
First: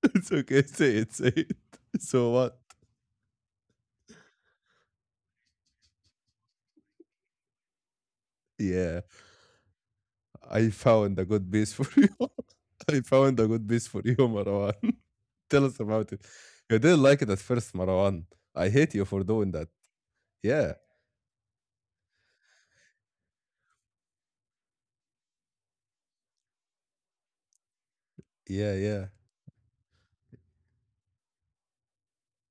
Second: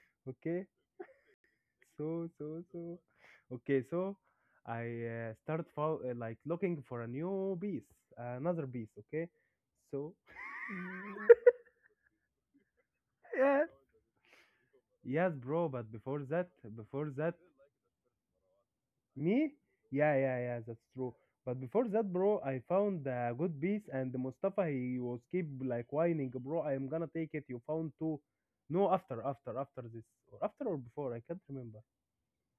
Speaker 1: it's okay.
Speaker 2: Okay.
Speaker 1: Say it. Say it.
Speaker 2: So
Speaker 1: So,
Speaker 2: so
Speaker 1: what?
Speaker 2: so. Okay. So I started like looking for a new piece, another piece.
Speaker 1: Yeah.
Speaker 2: Okay. So
Speaker 1: I found a good piece for you. I found a
Speaker 2: Yeah.
Speaker 1: good piece for you, Marwan.
Speaker 2: Yes, bro,
Speaker 1: Tell us
Speaker 2: but
Speaker 1: about it. You
Speaker 2: before
Speaker 1: didn't like
Speaker 2: that,
Speaker 1: it at first, Marwan. I hate you for
Speaker 2: me?
Speaker 1: doing that.
Speaker 2: Yeah, yeah, yeah,
Speaker 1: Yeah,
Speaker 2: that's true. But before that, bro, I found a good piece and Mustafa, he was keep like whining, bro, I am gonna take it. You found two.
Speaker 1: yeah,
Speaker 2: No,
Speaker 1: yeah.
Speaker 2: after, after, after this. Or after or before, I can't remember.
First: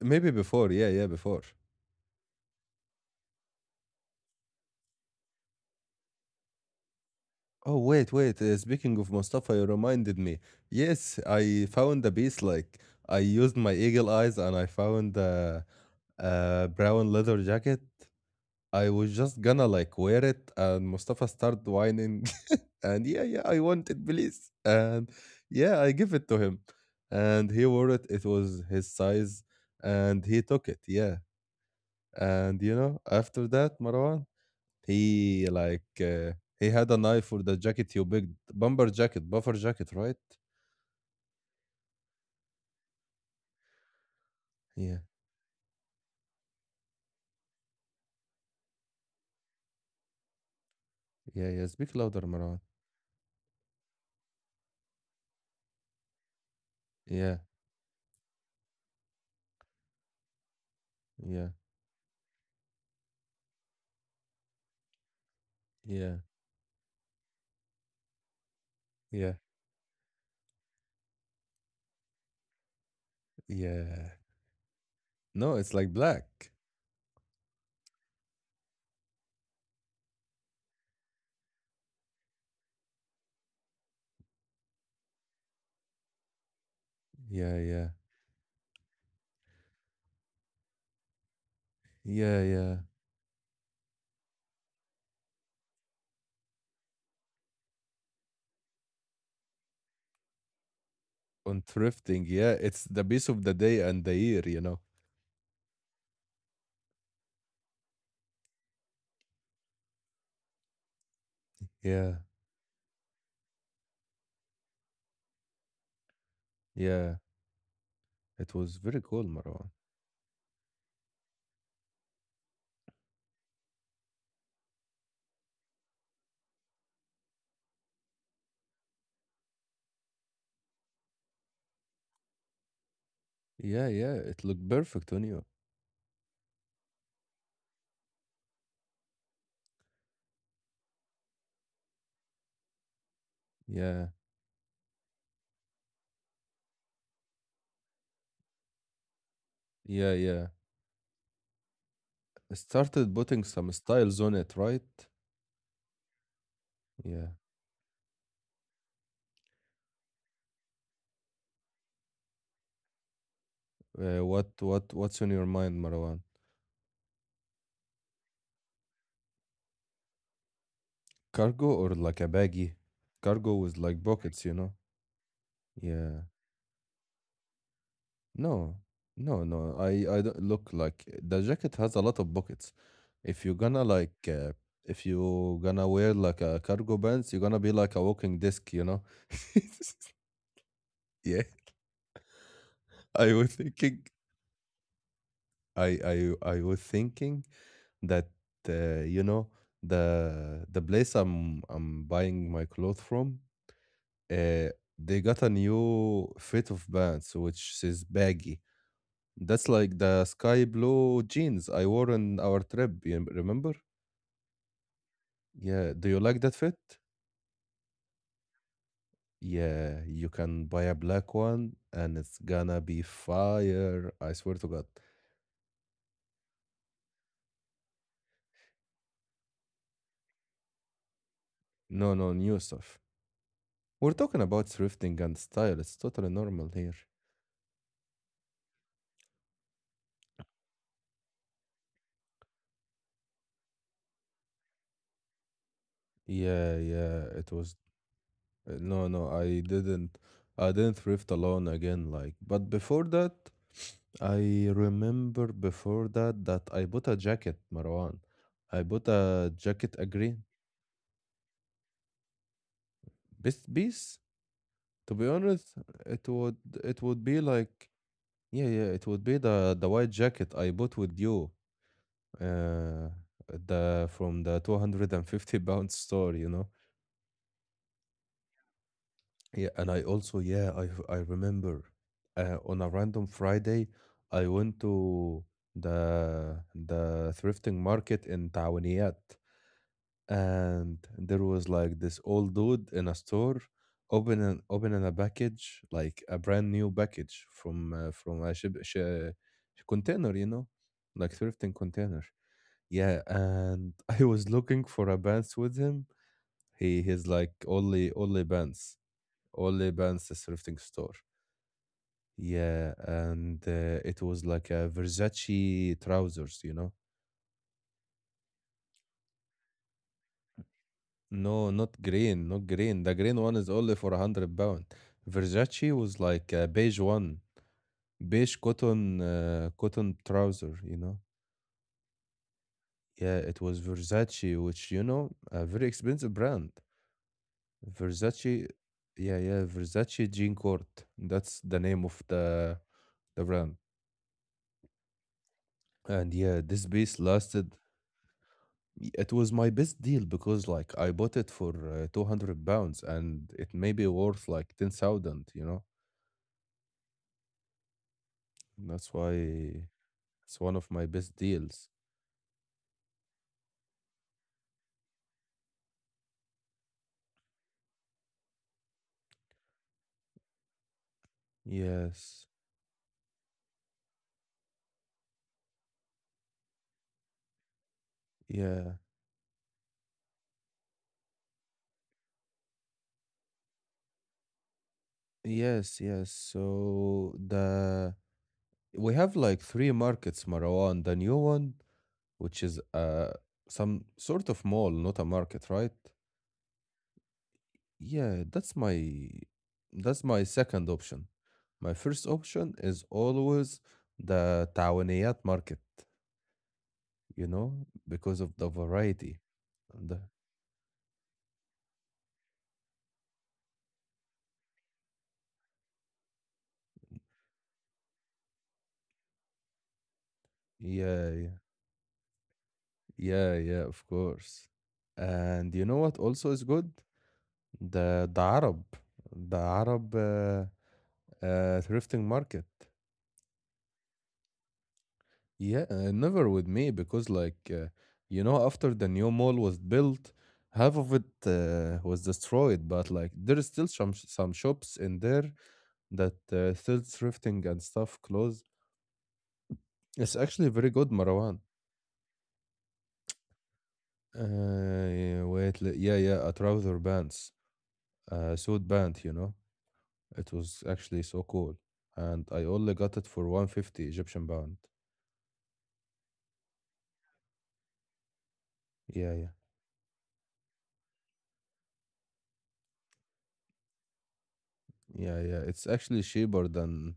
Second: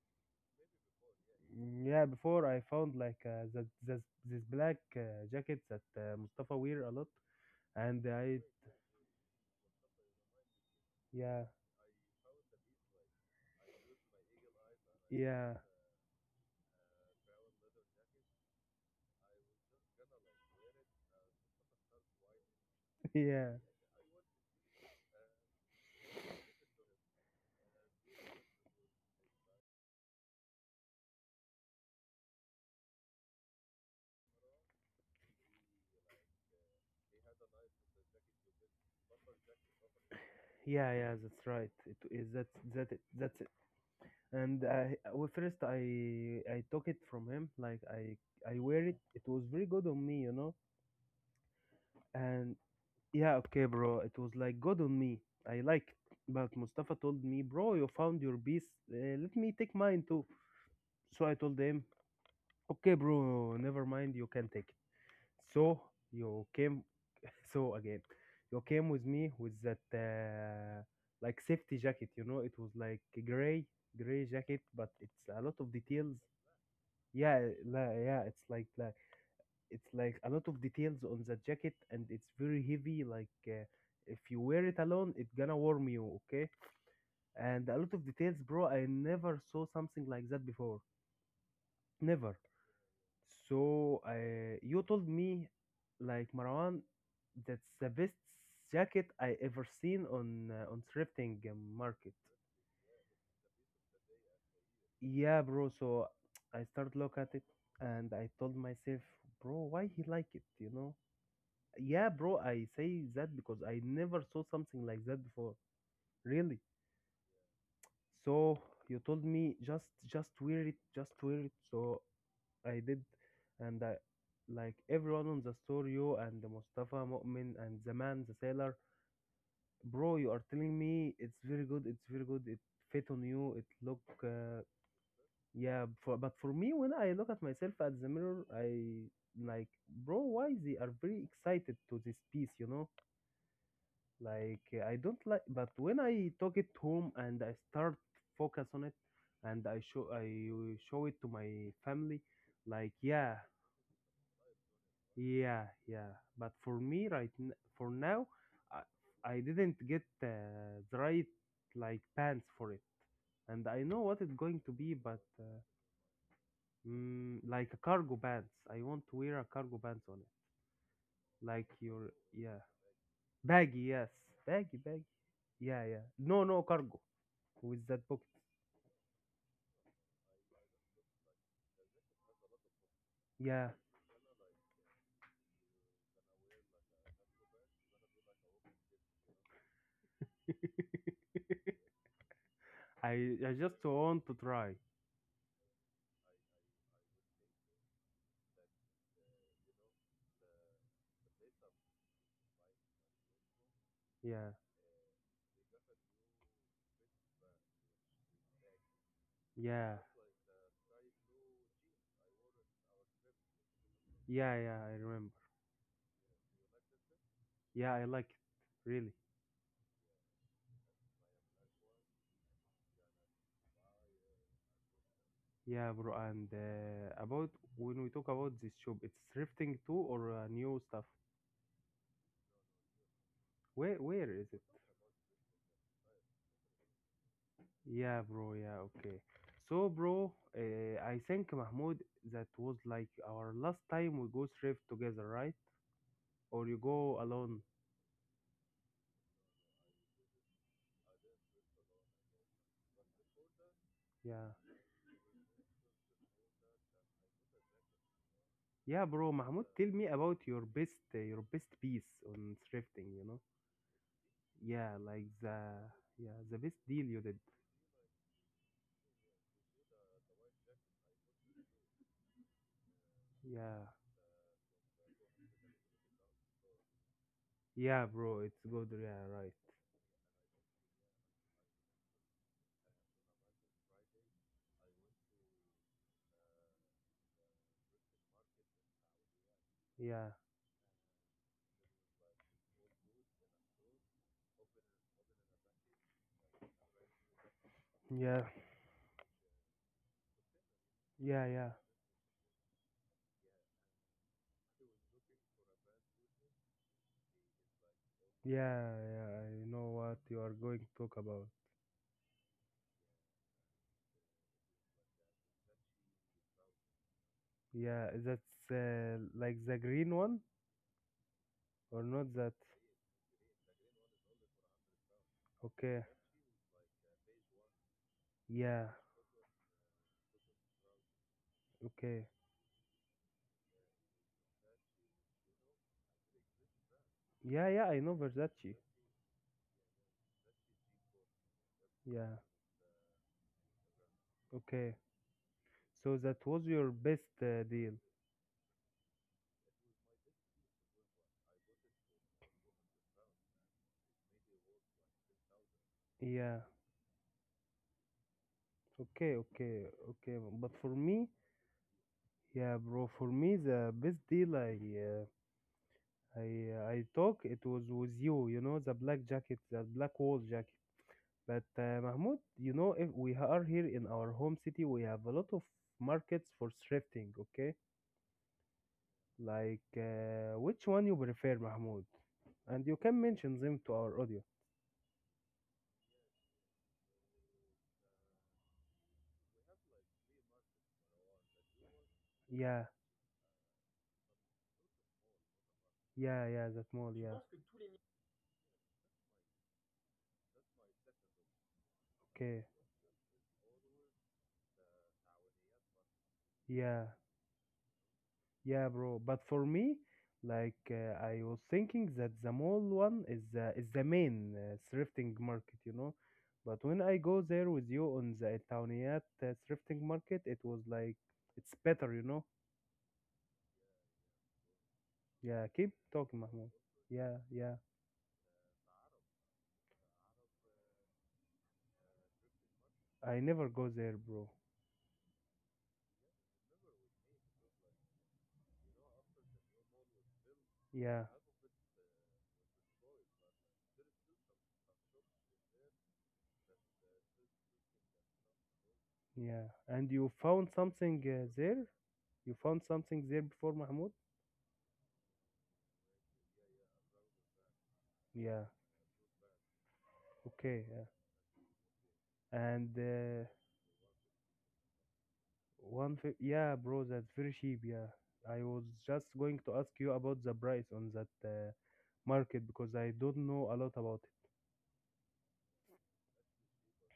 Speaker 1: Maybe before. Yeah, yeah, before.
Speaker 2: Yeah, before I found like uh, this black jacket that Mustafa wear a lot.
Speaker 1: Oh,
Speaker 2: And
Speaker 1: wait,
Speaker 2: I,
Speaker 1: wait. Speaking of Mustafa, you reminded me. Yes,
Speaker 2: yeah,
Speaker 1: I found a piece. Like, I used my eagle eyes and I found
Speaker 2: yeah,
Speaker 1: a brown leather jacket. I was just gonna like wear it, and Mustafa started whining. And yeah, yeah,
Speaker 2: yeah.
Speaker 1: I want it, please. And yeah, I give it to him. And he wore it, it was his size, and he took it, yeah. And you know, after that, Marwan, he like uh, he had a knife for the jacket you picked, bomber jacket, buffer jacket, right?
Speaker 2: Yeah, yeah, that's right. It is that that it that's it. And I,
Speaker 1: Yeah,
Speaker 2: well, first I took it from him. Like I wear it. It was very good on me, you know.
Speaker 1: yeah, yeah. Speak louder,
Speaker 2: And
Speaker 1: Marwan.
Speaker 2: yeah, okay, bro. It was like good on me. I like it. But Mustafa told
Speaker 1: Yeah,
Speaker 2: me, bro, you found your beast. Let me take mine too. So I
Speaker 1: yeah,
Speaker 2: told him, okay, bro, never mind. You can take it. So
Speaker 1: yeah,
Speaker 2: you came. So again, you came with me
Speaker 1: yeah,
Speaker 2: with that like safety jacket. You know, it was like a gray
Speaker 1: yeah.
Speaker 2: gray jacket, but it's a lot
Speaker 1: No,
Speaker 2: of
Speaker 1: it's like
Speaker 2: details.
Speaker 1: black.
Speaker 2: Yeah, yeah, it's like it's like a lot of details on the jacket, and it's very heavy. Like if you wear it alone, it's gonna warm you, okay?
Speaker 1: Yeah,
Speaker 2: And a
Speaker 1: yeah,
Speaker 2: lot of details, bro. I never saw something like that before, never.
Speaker 1: yeah, yeah.
Speaker 2: So you told me, like Marwan, that's the best jacket I ever seen on thrifting
Speaker 1: On
Speaker 2: market.
Speaker 1: thrifting, yeah, it's the piece of the day and the year.
Speaker 2: Yeah, bro. So I start look at it, and I told myself, bro, why he like it, you know? Yeah,
Speaker 1: Yeah.
Speaker 2: bro, I say that because I never saw something like that before. Really?
Speaker 1: Yeah, it
Speaker 2: So
Speaker 1: was
Speaker 2: you
Speaker 1: very cool,
Speaker 2: told me
Speaker 1: Marwan.
Speaker 2: just wear it, just wear it. So I did, and I, like everyone on the store, you and the Mustafa Mu'min and the man, the sailor, bro, you are telling me it's very good, it's very good. It fit on you. It
Speaker 1: Yeah,
Speaker 2: look,
Speaker 1: yeah, it looked perfect on you.
Speaker 2: yeah. For, but for me, when I look at myself at the mirror, I like, bro, why they are very excited to this piece, you know?
Speaker 1: Yeah,
Speaker 2: Like I don't like, but when I took it home and I start focus on it and i show
Speaker 1: yeah,
Speaker 2: i
Speaker 1: yeah.
Speaker 2: show it to my family
Speaker 1: I
Speaker 2: like
Speaker 1: started
Speaker 2: yeah,
Speaker 1: putting some styles on it, right?
Speaker 2: yeah, yeah, but for me
Speaker 1: Yeah.
Speaker 2: for now I didn't get the right like pants for it, and I know
Speaker 1: Uh,
Speaker 2: what it's
Speaker 1: what,
Speaker 2: going to
Speaker 1: what,
Speaker 2: be,
Speaker 1: what's
Speaker 2: but
Speaker 1: on your mind, Marwan?
Speaker 2: like a cargo pants, I want to wear a cargo pants on it
Speaker 1: Cargo
Speaker 2: like
Speaker 1: or
Speaker 2: your
Speaker 1: like a
Speaker 2: yeah,
Speaker 1: baggy? Cargo with
Speaker 2: baggy
Speaker 1: like
Speaker 2: yes,
Speaker 1: pockets, you know?
Speaker 2: baggy, yeah yeah,
Speaker 1: Yeah.
Speaker 2: no cargo with that book.
Speaker 1: No, no, no. I don't look like the jacket has a lot of pockets. If you're
Speaker 2: Yeah,
Speaker 1: gonna like, uh, if you gonna wear like a cargo pants, you're gonna be like a walking disc, you know? Yeah, I
Speaker 2: I
Speaker 1: was
Speaker 2: I just
Speaker 1: thinking.
Speaker 2: want to try.
Speaker 1: I was thinking that you know the place I'm buying my clothes from,
Speaker 2: Yeah,
Speaker 1: uh, they got a new fit of pants which is baggy. That's
Speaker 2: yeah,
Speaker 1: like the sky blue jeans I wore on our trip. You remember?
Speaker 2: yeah, yeah. I remember.
Speaker 1: Yeah. Do you like that fit?
Speaker 2: Yeah, I like it really.
Speaker 1: Yeah. You can buy a black one and it's gonna be fire. I swear to God.
Speaker 2: Yeah, bro. And about when we talk about this shop, it's thrifting too or new stuff?
Speaker 1: No, no, new stuff. We're
Speaker 2: Where
Speaker 1: talking
Speaker 2: is it?
Speaker 1: about thrifting and style. It's totally normal here.
Speaker 2: Yeah, bro. Yeah, okay. So, bro, uh, I think Mahmoud, that was like our last time we go thrift together, right? Or
Speaker 1: Yeah,
Speaker 2: you go
Speaker 1: yeah, it
Speaker 2: alone?
Speaker 1: was, no, no, I didn't thrift alone again, like, but before that,
Speaker 2: Yeah.
Speaker 1: I remember before that that I bought a jacket, Marwan. I
Speaker 2: Yeah,
Speaker 1: bought
Speaker 2: bro.
Speaker 1: a
Speaker 2: Mahmoud, tell
Speaker 1: jacket, a
Speaker 2: me about
Speaker 1: green.
Speaker 2: your best piece on thrifting. You know.
Speaker 1: Best piece.
Speaker 2: Yeah,
Speaker 1: To be
Speaker 2: like the
Speaker 1: honest, it
Speaker 2: yeah,
Speaker 1: would
Speaker 2: the best
Speaker 1: it
Speaker 2: deal
Speaker 1: would
Speaker 2: you
Speaker 1: be
Speaker 2: did.
Speaker 1: like, yeah, yeah, it would be the white jacket I bought with you, uh
Speaker 2: Yeah,
Speaker 1: the from the 250 pound store.
Speaker 2: yeah, bro, it's good. Yeah, right.
Speaker 1: Yeah, and I also, yeah, I remember, on a random Friday, I went to the thrifting market in Tawaniyat,
Speaker 2: Yeah,
Speaker 1: and there was like this old dude in a store opening a package, like a brand new package from
Speaker 2: yeah,
Speaker 1: a ship, sh container, you know, like
Speaker 2: yeah,
Speaker 1: thrifting
Speaker 2: yeah,
Speaker 1: container. Yeah, and I was looking for a pants with him. He's like only pants.
Speaker 2: yeah. Yeah, I
Speaker 1: Only
Speaker 2: know
Speaker 1: pants
Speaker 2: what you are
Speaker 1: thrifting
Speaker 2: going to
Speaker 1: store.
Speaker 2: talk about.
Speaker 1: Yeah, and it was like a Versace trousers.
Speaker 2: Yeah, that's like the green one
Speaker 1: No, not
Speaker 2: or not
Speaker 1: green,
Speaker 2: that?
Speaker 1: not green. The green one is only for 100 pound. Versace
Speaker 2: Okay.
Speaker 1: was like a beige one, beige
Speaker 2: Yeah.
Speaker 1: cotton trouser.
Speaker 2: Okay.
Speaker 1: Yeah, it was Versace, which, a very expensive brand.
Speaker 2: Yeah, yeah. I know
Speaker 1: Versace,
Speaker 2: Versace.
Speaker 1: yeah, yeah, Versace Jean Court. That's the name of
Speaker 2: Yeah.
Speaker 1: the brand.
Speaker 2: Okay. So
Speaker 1: And
Speaker 2: that
Speaker 1: yeah,
Speaker 2: was
Speaker 1: this
Speaker 2: your
Speaker 1: piece
Speaker 2: best
Speaker 1: lasted.
Speaker 2: deal.
Speaker 1: It was my best deal because like I bought it for, 200 pounds, and it may be worth like 10,000, you know?
Speaker 2: Yeah.
Speaker 1: That's
Speaker 2: Okay.
Speaker 1: why
Speaker 2: Okay. Okay.
Speaker 1: it's
Speaker 2: But
Speaker 1: one of
Speaker 2: for
Speaker 1: my
Speaker 2: me,
Speaker 1: best deals.
Speaker 2: yeah, bro. For me, the best deal I talk it was with you, you know, the black jacket, the black wool jacket. But Mahmoud,
Speaker 1: Yes.
Speaker 2: you know, if we are here in our home city, we have a lot of markets for thrifting. Okay,
Speaker 1: Yeah.
Speaker 2: like which one you prefer, Mahmoud? And you can mention them to our audio.
Speaker 1: Yes, yes. So the we have like three markets, Marwan. The new one, which is,
Speaker 2: Yeah,
Speaker 1: some sort of mall, not a market, right?
Speaker 2: yeah, yeah, that mall, yeah.
Speaker 1: Yeah, that's my second option. My first
Speaker 2: Okay,
Speaker 1: option is always the Tawaniyat market.
Speaker 2: yeah.
Speaker 1: you know, because of the
Speaker 2: Yeah, bro. But
Speaker 1: variety.
Speaker 2: for me,
Speaker 1: And
Speaker 2: like I was thinking that the mall one is the main thrifting market, you know. But when I go there with you on the Itaoniat thrifting market, it was like
Speaker 1: yeah, yeah,
Speaker 2: it's better, you know.
Speaker 1: yeah, yeah, of course.
Speaker 2: Yeah,
Speaker 1: And you
Speaker 2: keep
Speaker 1: know what
Speaker 2: talking,
Speaker 1: also is
Speaker 2: Mahmoud.
Speaker 1: good?
Speaker 2: Yeah, yeah.
Speaker 1: The the Arab, the Arab thrifting market.
Speaker 2: I never go there, bro.
Speaker 1: Yeah, never with me because, like, after the new mall was built, half of
Speaker 2: Yeah,
Speaker 1: it, was destroyed. But like there is still some shops in there that, still thrifting and stuff clothes.
Speaker 2: yeah. And you
Speaker 1: It's
Speaker 2: found
Speaker 1: actually very good,
Speaker 2: something
Speaker 1: Marwan.
Speaker 2: there? You found something there before, Mahmoud?
Speaker 1: Yeah, wait, yeah, yeah, a trouser pants, a
Speaker 2: Yeah.
Speaker 1: suit pant. It
Speaker 2: Okay.
Speaker 1: was
Speaker 2: Yeah.
Speaker 1: actually so cool, and I
Speaker 2: And
Speaker 1: only got it for 150 Egyptian pound.
Speaker 2: Yeah, bro, that's very cheap. Yeah, I was just
Speaker 1: Yeah, yeah,
Speaker 2: going to ask you about the price on that market because I don't know a lot about
Speaker 1: yeah, yeah. It's actually cheaper than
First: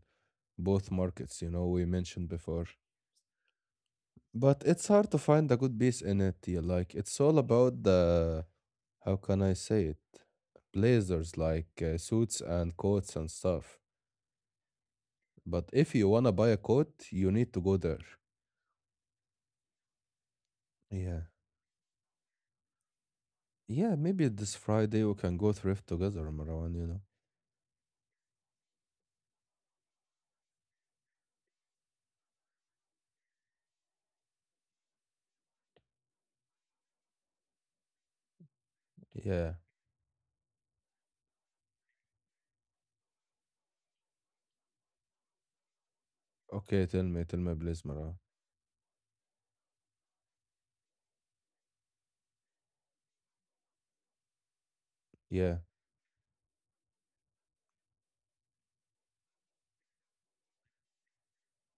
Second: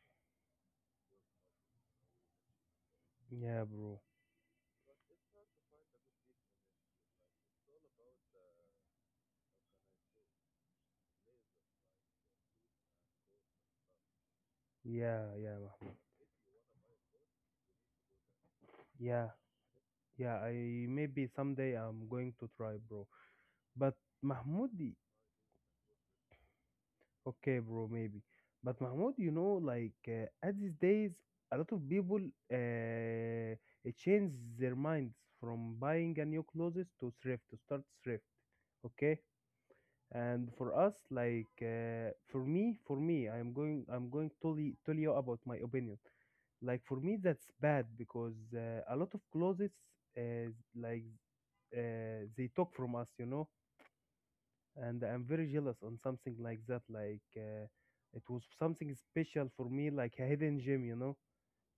Speaker 1: both markets, we mentioned before.
Speaker 2: it. Yeah, bro.
Speaker 1: But it's hard to find a good piece in it. Yeah, like it's all about the, how can I say it, blazers, like, suits and coats and stuff.
Speaker 2: Yeah, yeah,
Speaker 1: But if
Speaker 2: Mahmoud.
Speaker 1: you wanna buy a coat, you need to go there.
Speaker 2: Yeah, yeah. I
Speaker 1: Yeah.
Speaker 2: maybe someday I'm going to try, bro.
Speaker 1: Yeah,
Speaker 2: But
Speaker 1: maybe this
Speaker 2: Mahmoudi,
Speaker 1: Friday we can go thrift together, Marwan.
Speaker 2: okay, bro, maybe. But Mahmoud, you know, like at these days, a lot of people uh, change their minds from buying a new clothes to thrift to start thrift. Okay,
Speaker 1: Yeah.
Speaker 2: and for us like for me I'm going, tell you about my opinion. Like
Speaker 1: Okay,
Speaker 2: for me
Speaker 1: tell
Speaker 2: that's
Speaker 1: me, please,
Speaker 2: bad
Speaker 1: Marwan.
Speaker 2: because a lot of closets uh, like they talk from us, you know, and I'm very
Speaker 1: Yeah,
Speaker 2: jealous on something like that, like it was something special for me like a hidden gem, you know.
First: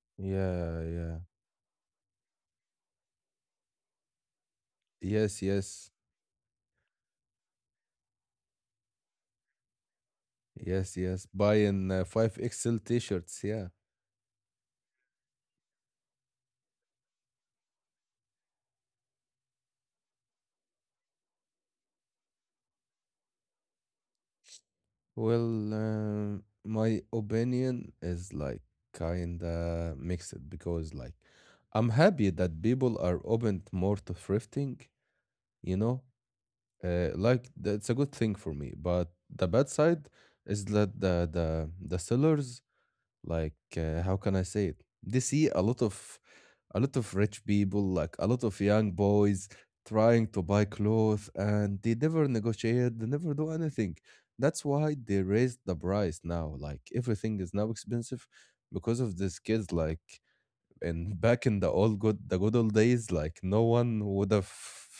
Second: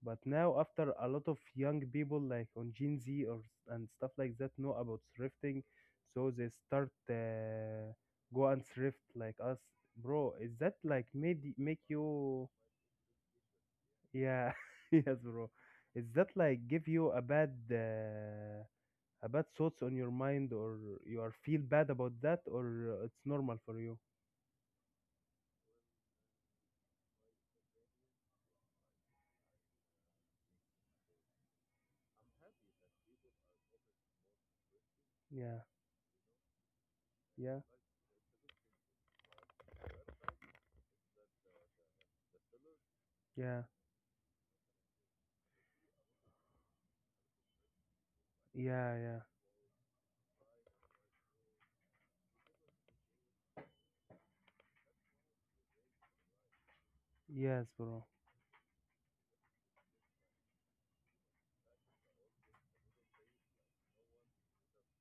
Speaker 2: But now,
Speaker 1: yeah,
Speaker 2: after a
Speaker 1: yeah.
Speaker 2: lot of young people, like on Gen Z or and stuff like that, know about
Speaker 1: Yes,
Speaker 2: thrifting,
Speaker 1: yes,
Speaker 2: so they start go and thrift like us, bro. Is that
Speaker 1: yes,
Speaker 2: like
Speaker 1: yes.
Speaker 2: made make
Speaker 1: Buying
Speaker 2: you?
Speaker 1: 5XL t-shirts, yeah.
Speaker 2: Yeah, yes, bro. Is that like give you a bad thoughts on your mind, or you are feel bad about that, or it's normal for you?
Speaker 1: Well, my opinion is like kinda mixed because like I'm happy that people are open more to thrifting,
Speaker 2: Yeah,
Speaker 1: you know. Like,
Speaker 2: yeah,
Speaker 1: that's a good thing for me, but the bad side is that the sellers, like,
Speaker 2: yeah,
Speaker 1: how can I say it? They see a lot of rich people, like a lot of young
Speaker 2: yeah, yeah.
Speaker 1: boys trying to buy clothes, and they never negotiate, they never do anything. That's why they raised the price now. Like, everything is
Speaker 2: Yes,
Speaker 1: now
Speaker 2: bro.
Speaker 1: expensive because of these kids. Like, and back in the good old days, like, no one would have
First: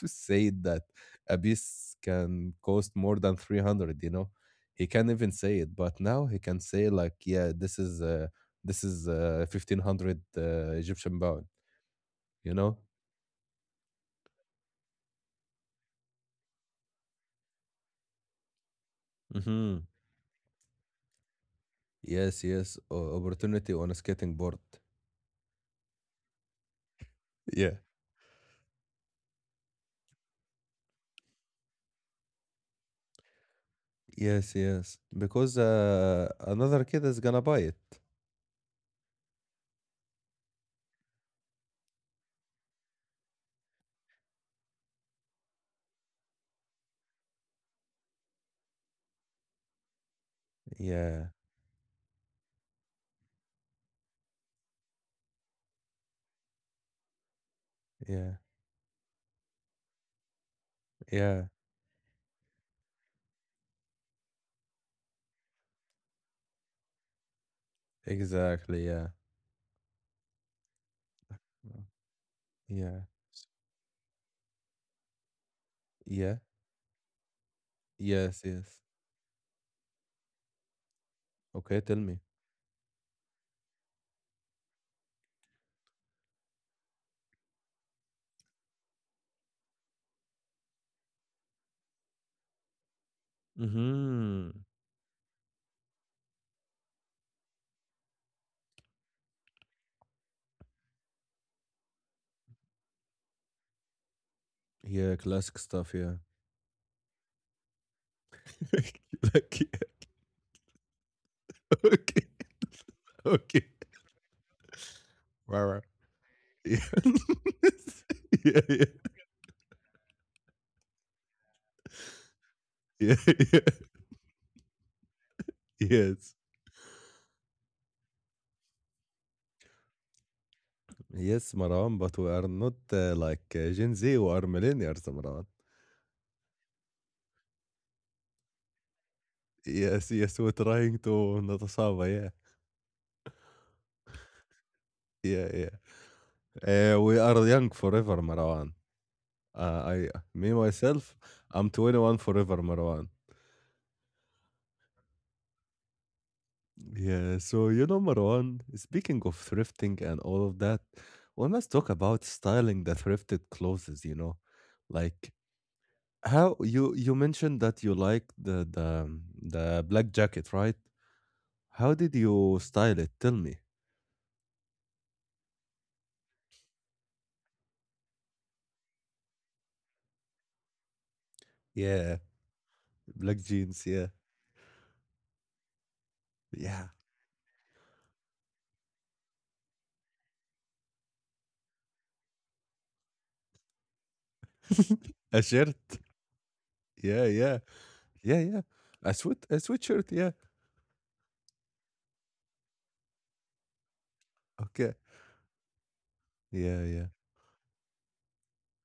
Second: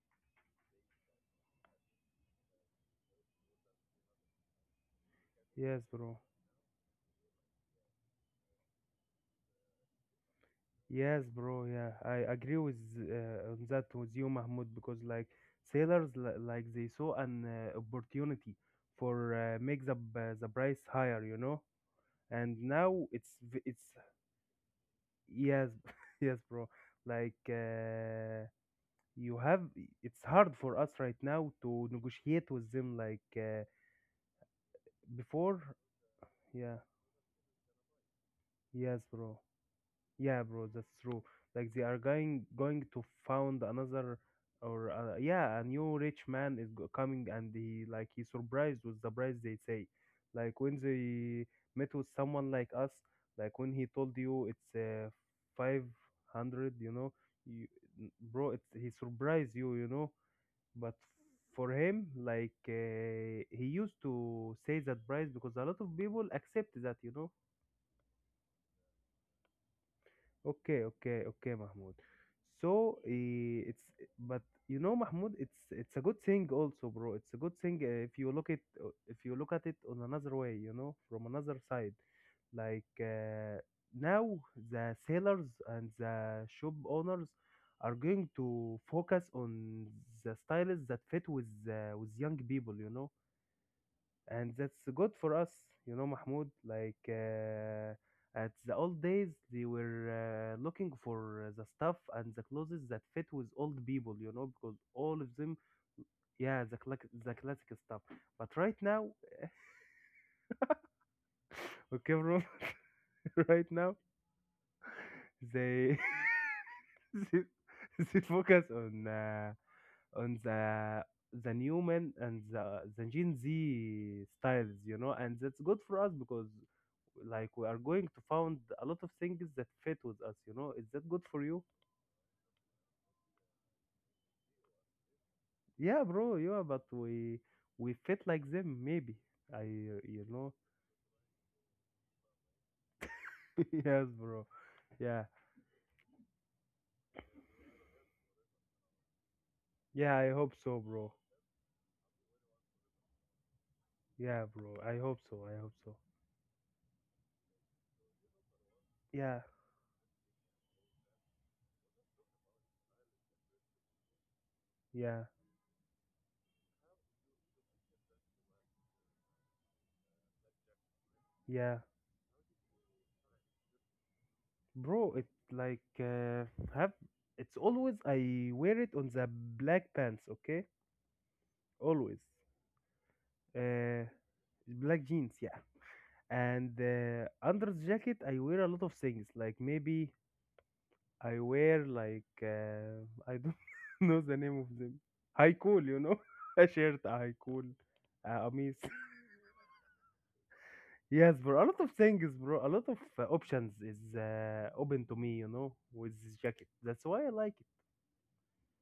Speaker 1: said that abyss can cost more than 300. He can't even say it,
Speaker 2: Yes,
Speaker 1: but
Speaker 2: bro.
Speaker 1: now he can say, like, yeah, this is 1500, egyptian
Speaker 2: Yes,
Speaker 1: pound
Speaker 2: bro. Yeah, I
Speaker 1: you
Speaker 2: agree with
Speaker 1: know
Speaker 2: on that with you, Mahmoud, because like sailors, like they saw an opportunity for
Speaker 1: Mm-hmm.
Speaker 2: make the price higher, you know.
Speaker 1: Yes,
Speaker 2: And
Speaker 1: yes,
Speaker 2: now
Speaker 1: opportunity
Speaker 2: it's
Speaker 1: on a skating board.
Speaker 2: yes, yes, bro. Like
Speaker 1: Yeah,
Speaker 2: you have, it's hard for us right now to negotiate with them. Like
Speaker 1: yes, yes, because
Speaker 2: before, yeah,
Speaker 1: another kid is gonna buy it.
Speaker 2: yes, bro. Yeah, bro, that's true. Like they are going to found another or yeah, a new rich man is coming and he like he surprised with the price they say. Like when
Speaker 1: Yeah,
Speaker 2: they met with someone like us, like when he told you it's 500, you know, you,
Speaker 1: yeah,
Speaker 2: bro, it's he surprised you, you know, but
Speaker 1: yeah,
Speaker 2: for him like he used to say that price because a lot of people accept that, you know.
Speaker 1: exactly, yeah,
Speaker 2: Okay, Mahmoud.
Speaker 1: yeah.
Speaker 2: But you know, Mahmoud, it's a good
Speaker 1: Yeah.
Speaker 2: thing also, bro. It's a good thing if you
Speaker 1: Yes,
Speaker 2: look at
Speaker 1: yes.
Speaker 2: if you look at it on another way, you know, from another
Speaker 1: Okay, tell
Speaker 2: side.
Speaker 1: me.
Speaker 2: Like uh, Now, the sailors and the shop owners are going to focus on the styles that fit with young people, you know,
Speaker 1: Mhm.
Speaker 2: and that's good for us. You know Mahmoud, at the old days they were looking for the stuff and the clothes that fit with old people, you know, because
Speaker 1: Yeah,
Speaker 2: all of
Speaker 1: classic
Speaker 2: them,
Speaker 1: stuff, yeah.
Speaker 2: yeah, the classic stuff. But right now,
Speaker 1: Like, yeah.
Speaker 2: okay
Speaker 1: Okay.
Speaker 2: bro,
Speaker 1: Okay.
Speaker 2: right now
Speaker 1: Right, right.
Speaker 2: they
Speaker 1: Yeah.
Speaker 2: they, they
Speaker 1: Yeah,
Speaker 2: focus
Speaker 1: yeah.
Speaker 2: on the new men and the
Speaker 1: Yeah,
Speaker 2: Gen
Speaker 1: yeah.
Speaker 2: Z styles, you know, and that's good for us
Speaker 1: Yes.
Speaker 2: because like we are going to find a lot of things that fit with us, you know. Is that good for
Speaker 1: Yes,
Speaker 2: you?
Speaker 1: Maran, but we are not, like, Gen Z, we are millennials, Maran.
Speaker 2: Yeah bro, yeah, but we fit like them maybe. i uh,
Speaker 1: Yes,
Speaker 2: you
Speaker 1: yes, we're
Speaker 2: know
Speaker 1: trying to Natasava, yeah.
Speaker 2: Yes bro. Yeah,
Speaker 1: Yeah, yeah. We are young forever, Marwan.
Speaker 2: yeah, I
Speaker 1: Me
Speaker 2: hope so bro.
Speaker 1: myself, I'm 21 forever, Marwan.
Speaker 2: Yeah bro, I hope so, I hope so.
Speaker 1: Yeah, so you know, Marwan, speaking of
Speaker 2: Yeah.
Speaker 1: thrifting and all of that, we must talk about styling the thrifted clothes, you know.
Speaker 2: Yeah.
Speaker 1: Like how you mentioned that you like the black jacket, right?
Speaker 2: Yeah
Speaker 1: How did you style it? Tell me.
Speaker 2: bro, it like uh, have, it's always I wear it on the black pants, okay,
Speaker 1: Yeah,
Speaker 2: always.
Speaker 1: black jeans,
Speaker 2: uh
Speaker 1: yeah.
Speaker 2: Black jeans, yeah. And
Speaker 1: Yeah.
Speaker 2: under the jacket I wear a lot of things, like maybe I wear I don't know the name of them,
Speaker 1: A
Speaker 2: high
Speaker 1: shirt.
Speaker 2: cool, you know. A shirt, a
Speaker 1: Yeah,
Speaker 2: high
Speaker 1: yeah.
Speaker 2: cool.
Speaker 1: Yeah, yeah.
Speaker 2: قميص.
Speaker 1: A sweatshirt, yeah.
Speaker 2: Yes bro, a lot of things bro, a lot of options is
Speaker 1: Okay.
Speaker 2: open to me, you know, with this jacket.
Speaker 1: Yeah, yeah.
Speaker 2: That's why I like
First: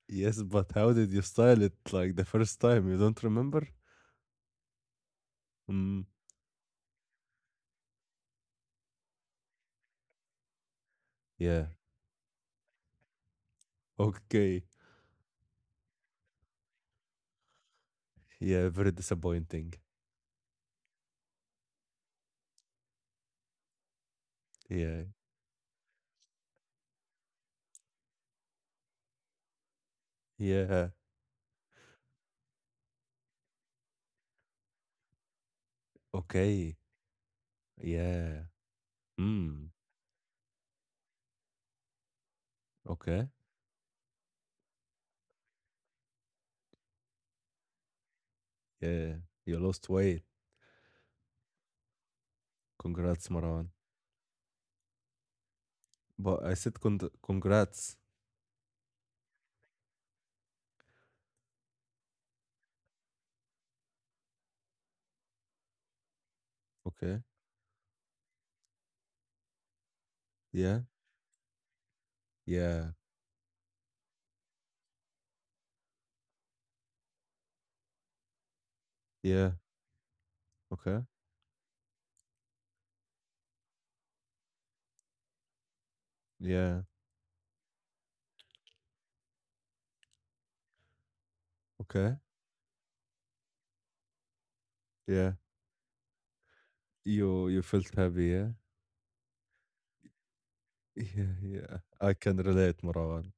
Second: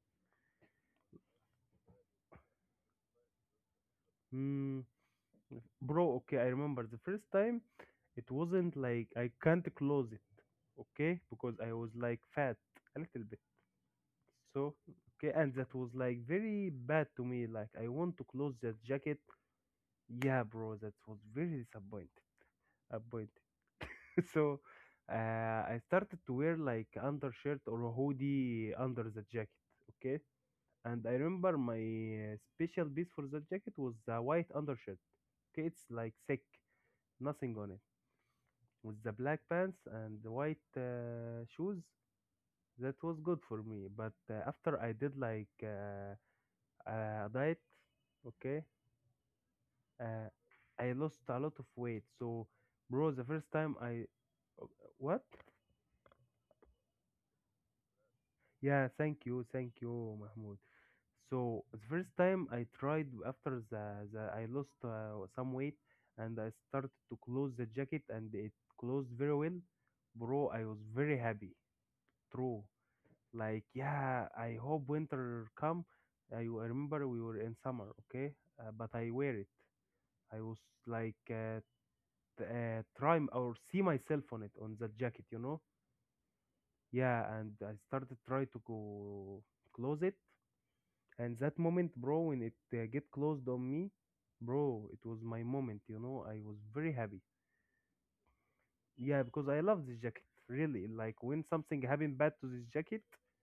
Speaker 1: Yes, but how did you style it like the first time? You don't remember?
Speaker 2: it. Bro,
Speaker 1: Mm.
Speaker 2: okay, I remember the first time, it wasn't like, I can't close it, okay, because
Speaker 1: Yeah,
Speaker 2: I was like fat a little bit.
Speaker 1: okay.
Speaker 2: So, okay, and that was like very bad to me. Like, I want to close
Speaker 1: Yeah,
Speaker 2: that
Speaker 1: very
Speaker 2: jacket.
Speaker 1: disappointing.
Speaker 2: Yeah, bro, that was very disappointed. Disappointed. So,
Speaker 1: Yeah.
Speaker 2: uh, I started to wear like undershirt or a hoodie under the jacket. Okay,
Speaker 1: Yeah.
Speaker 2: and I remember my special piece for that jacket was the white undershirt. Okay, it's like sick,
Speaker 1: Okay.
Speaker 2: nothing on it.
Speaker 1: Yeah.
Speaker 2: With the black
Speaker 1: Mm.
Speaker 2: pants and the white shoes, that was
Speaker 1: Okay.
Speaker 2: good for me. But after I did diet, okay.
Speaker 1: Yeah. You lost weight.
Speaker 2: uh, I lost a lot of weight. So bro, the
Speaker 1: Congrats,
Speaker 2: first
Speaker 1: Maran.
Speaker 2: time I, uh, what?
Speaker 1: But I said congrats.
Speaker 2: Yeah, thank you, thank you Mahmoud. So the first time I tried after the I lost some weight, and I started to
Speaker 1: Okay.
Speaker 2: close the jacket, and it closed very well. Bro, I was
Speaker 1: Yeah.
Speaker 2: very happy. True.
Speaker 1: Yeah.
Speaker 2: Like, yeah, I hope winter come. I remember we were in summer, okay, but I wear it.
Speaker 1: Yeah.
Speaker 2: I was
Speaker 1: Okay.
Speaker 2: like uh, try or see myself on it, on that jacket, you know.
Speaker 1: Yeah.
Speaker 2: Yeah, and I started try to go close it, and that moment bro,
Speaker 1: Okay.
Speaker 2: when it get closed on me, bro, it was
Speaker 1: Yeah.
Speaker 2: my moment, you know, I was very happy.
Speaker 1: You felt happy, yeah?
Speaker 2: Yeah, because I love this jacket, really. Like,
Speaker 1: Yeah,
Speaker 2: when something
Speaker 1: yeah.
Speaker 2: happened
Speaker 1: I
Speaker 2: bad
Speaker 1: can
Speaker 2: to this
Speaker 1: relate,
Speaker 2: jacket.
Speaker 1: Marwan.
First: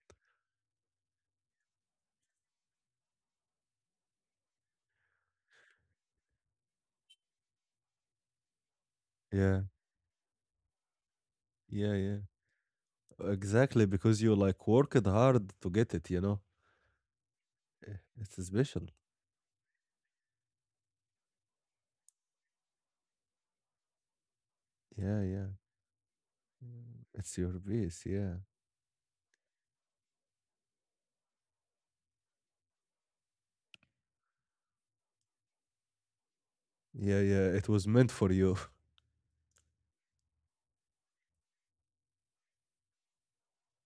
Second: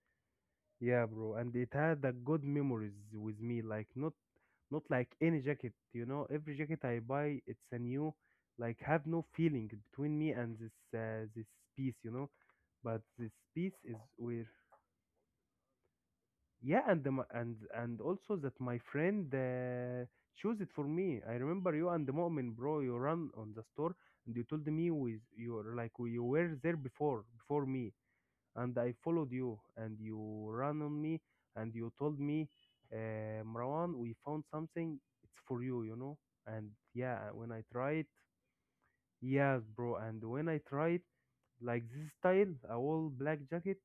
Speaker 2: Yeah, bro, and it had a good memories with me. Like not, not like any jacket. You know, every jacket I buy, it's a new, like have no
Speaker 1: Yeah.
Speaker 2: feeling between me and this
Speaker 1: Yeah,
Speaker 2: piece. You
Speaker 1: yeah.
Speaker 2: know, but this piece
Speaker 1: Exactly,
Speaker 2: is
Speaker 1: because you
Speaker 2: where.
Speaker 1: like worked hard to get it, you know.
Speaker 2: Yeah, and the
Speaker 1: Eh,
Speaker 2: and also
Speaker 1: it's
Speaker 2: that my
Speaker 1: special.
Speaker 2: friend chose it for me. I remember you and the Mu'min, bro. You run on the store and you told me
Speaker 1: Yeah,
Speaker 2: with,
Speaker 1: yeah.
Speaker 2: you were like you were there
Speaker 1: Mm,
Speaker 2: before
Speaker 1: it's your
Speaker 2: before me,
Speaker 1: piece, yeah.
Speaker 2: and I followed you, and you ran on me, and you told me, Marwan, we found something. It's for you, you know. And
Speaker 1: Yeah,
Speaker 2: yeah, when
Speaker 1: yeah.
Speaker 2: I
Speaker 1: It was
Speaker 2: tried,
Speaker 1: meant for you.
Speaker 2: yes, bro. And when I tried, like this style, a all black jacket,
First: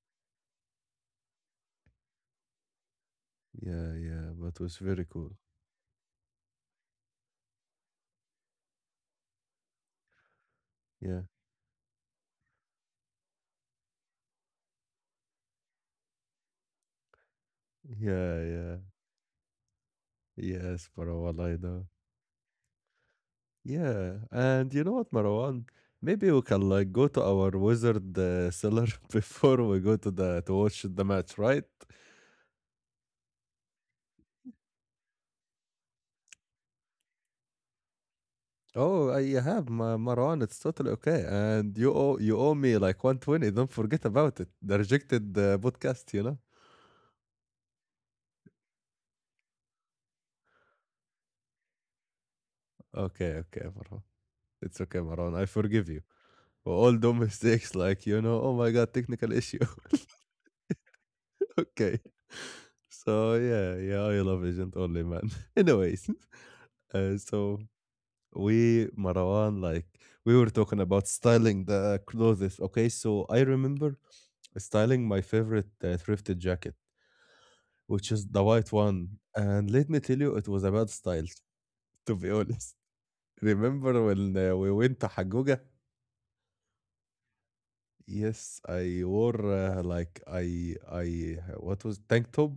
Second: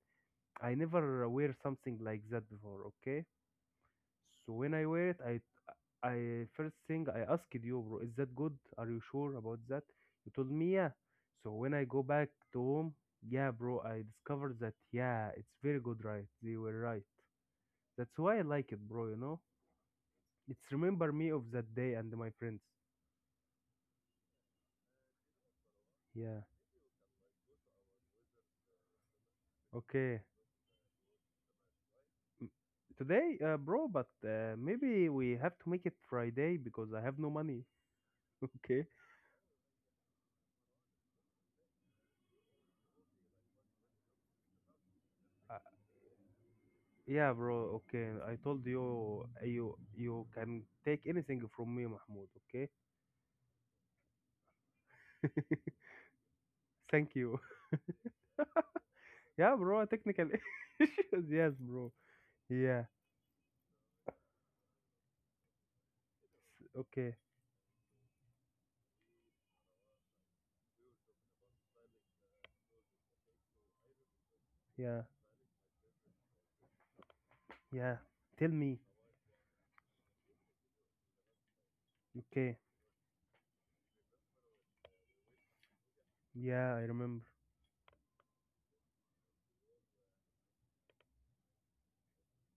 Speaker 2: I never wear something like that before. Okay,
Speaker 1: Yeah, yeah.
Speaker 2: so
Speaker 1: But
Speaker 2: when
Speaker 1: was
Speaker 2: I
Speaker 1: very
Speaker 2: wear it,
Speaker 1: cool.
Speaker 2: I first thing I asked you, bro, is that good? Are you sure about that? You told me yeah.
Speaker 1: Yeah.
Speaker 2: So when I go back to home, yeah, bro, I discovered that, yeah, it's very good, right? They were right. That's why I
Speaker 1: Yeah,
Speaker 2: like
Speaker 1: yeah.
Speaker 2: it, bro. You know, it's
Speaker 1: Yes,
Speaker 2: remember me
Speaker 1: Marwan,
Speaker 2: of
Speaker 1: I
Speaker 2: that
Speaker 1: know.
Speaker 2: day and my friends.
Speaker 1: Yeah. And you know what, Marwan? Maybe we
Speaker 2: Yeah.
Speaker 1: can like go to our wizard cellar before we go to
Speaker 2: Okay.
Speaker 1: the to watch the match, right?
Speaker 2: M- Today, bro, but maybe we have to make it Friday because I have no money. Okay.
Speaker 1: Oh, I have Ma- Marwan. It's totally okay. And you owe me like 120. Don't forget about it. The rejected
Speaker 2: Uh,
Speaker 1: podcast, you know?
Speaker 2: yeah, bro. Okay. I told you, you you can take anything from me, Mahmoud.
Speaker 1: Okay, okay, Marwan. It's okay, Marwan.
Speaker 2: Okay.
Speaker 1: I forgive you for all the
Speaker 2: Thank you.
Speaker 1: mistakes, like you know, oh my god, technical
Speaker 2: Yeah,
Speaker 1: issue.
Speaker 2: bro, technical issues. Yes, bro.
Speaker 1: Okay,
Speaker 2: Yeah.
Speaker 1: so yeah, yeah, I love Agent Only, man. Anyways,
Speaker 2: Okay.
Speaker 1: so we Marwan, like we were talking about styling the clothes. Okay, so I remember
Speaker 2: Yeah.
Speaker 1: styling my favorite thrifted jacket,
Speaker 2: Yeah.
Speaker 1: which is the
Speaker 2: Tell
Speaker 1: white
Speaker 2: me.
Speaker 1: one, and let me tell you, it was a bad style, to be
Speaker 2: Okay.
Speaker 1: honest. Remember when we went to Hagoga?
Speaker 2: Yeah, I remember.
Speaker 1: Yes, I wore like I what was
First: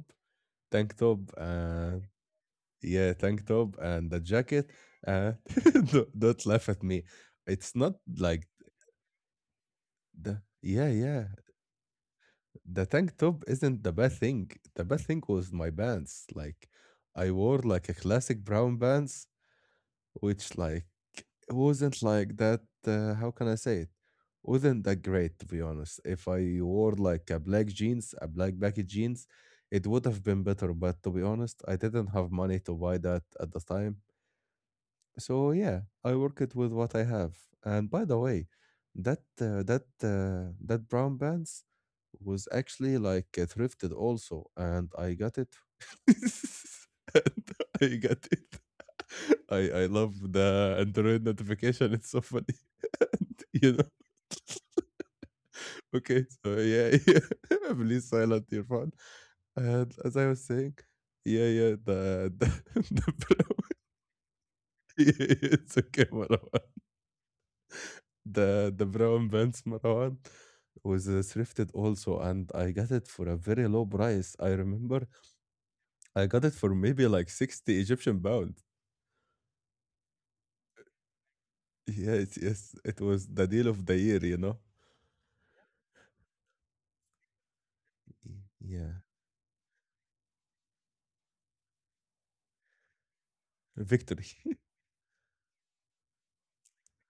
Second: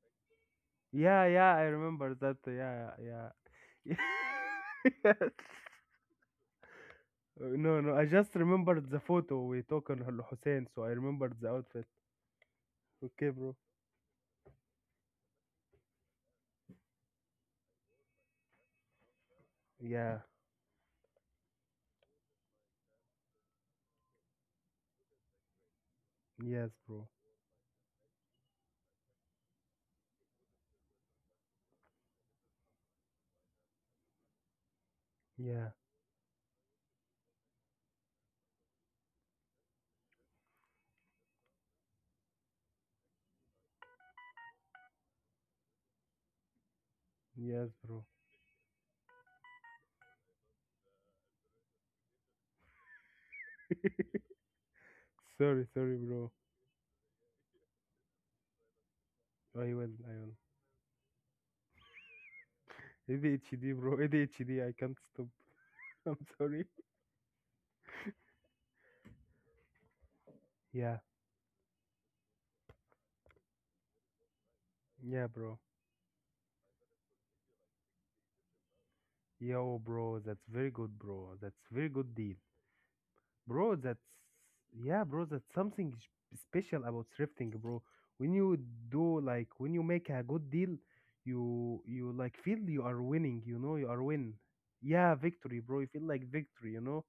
Speaker 1: tank top
Speaker 2: Yeah, yeah, I
Speaker 1: and
Speaker 2: remember that. Yeah,
Speaker 1: Yeah,
Speaker 2: yeah.
Speaker 1: tank top
Speaker 2: Yeah.
Speaker 1: and the jacket.
Speaker 2: Yes.
Speaker 1: Uh, don't laugh at me. It's
Speaker 2: No, no,
Speaker 1: not
Speaker 2: I just
Speaker 1: like
Speaker 2: remembered the photo we took on Al
Speaker 1: the.
Speaker 2: Hussein, so
Speaker 1: Yeah,
Speaker 2: I
Speaker 1: yeah.
Speaker 2: remembered the outfit.
Speaker 1: The tank
Speaker 2: Okay,
Speaker 1: top
Speaker 2: bro.
Speaker 1: isn't the bad thing. The bad thing was my pants. Like I wore like a classic brown pants,
Speaker 2: Yeah.
Speaker 1: which like wasn't like that. How can I say it? Wasn't that great to be honest. If I
Speaker 2: Yes,
Speaker 1: wore
Speaker 2: bro.
Speaker 1: like a black jeans, a black baggy jeans, it would have been better, but to be honest I didn't have money to buy that at the time. So
Speaker 2: Yeah.
Speaker 1: yeah, I work it with what I have. And by the way, that brown pants was actually like thrifted also, and I got it. And
Speaker 2: Yes,
Speaker 1: I
Speaker 2: bro.
Speaker 1: got it. I love the Android notification. It's so funny. You know.
Speaker 2: Sorry, sorry,
Speaker 1: Okay,
Speaker 2: bro.
Speaker 1: so yeah, yeah. Please silent your phone.
Speaker 2: I will,
Speaker 1: And as
Speaker 2: I
Speaker 1: I
Speaker 2: will.
Speaker 1: was saying, yeah, yeah, the, the brown.
Speaker 2: ADHD, bro. ADHD, I can't
Speaker 1: Yeah,
Speaker 2: stop.
Speaker 1: yeah, it's okay,
Speaker 2: I'm
Speaker 1: whatever.
Speaker 2: sorry.
Speaker 1: The brown pants Marwan
Speaker 2: Yeah.
Speaker 1: was thrifted also, and I got it for a very low price. I remember
Speaker 2: Yeah, bro.
Speaker 1: I got it for maybe like 60 Egyptian pound.
Speaker 2: Yo, bro, that's very good, bro. That's very good deal,
Speaker 1: Yes, yes, it was the deal
Speaker 2: bro.
Speaker 1: of the
Speaker 2: That's,
Speaker 1: year, you know.
Speaker 2: yeah, bro. That's something special about thrifting, bro. When you
Speaker 1: Yeah,
Speaker 2: do, like when you make a good deal, you like feel you are winning. You know, you are
Speaker 1: victory.
Speaker 2: win. Yeah, victory, bro. You feel like victory, you know.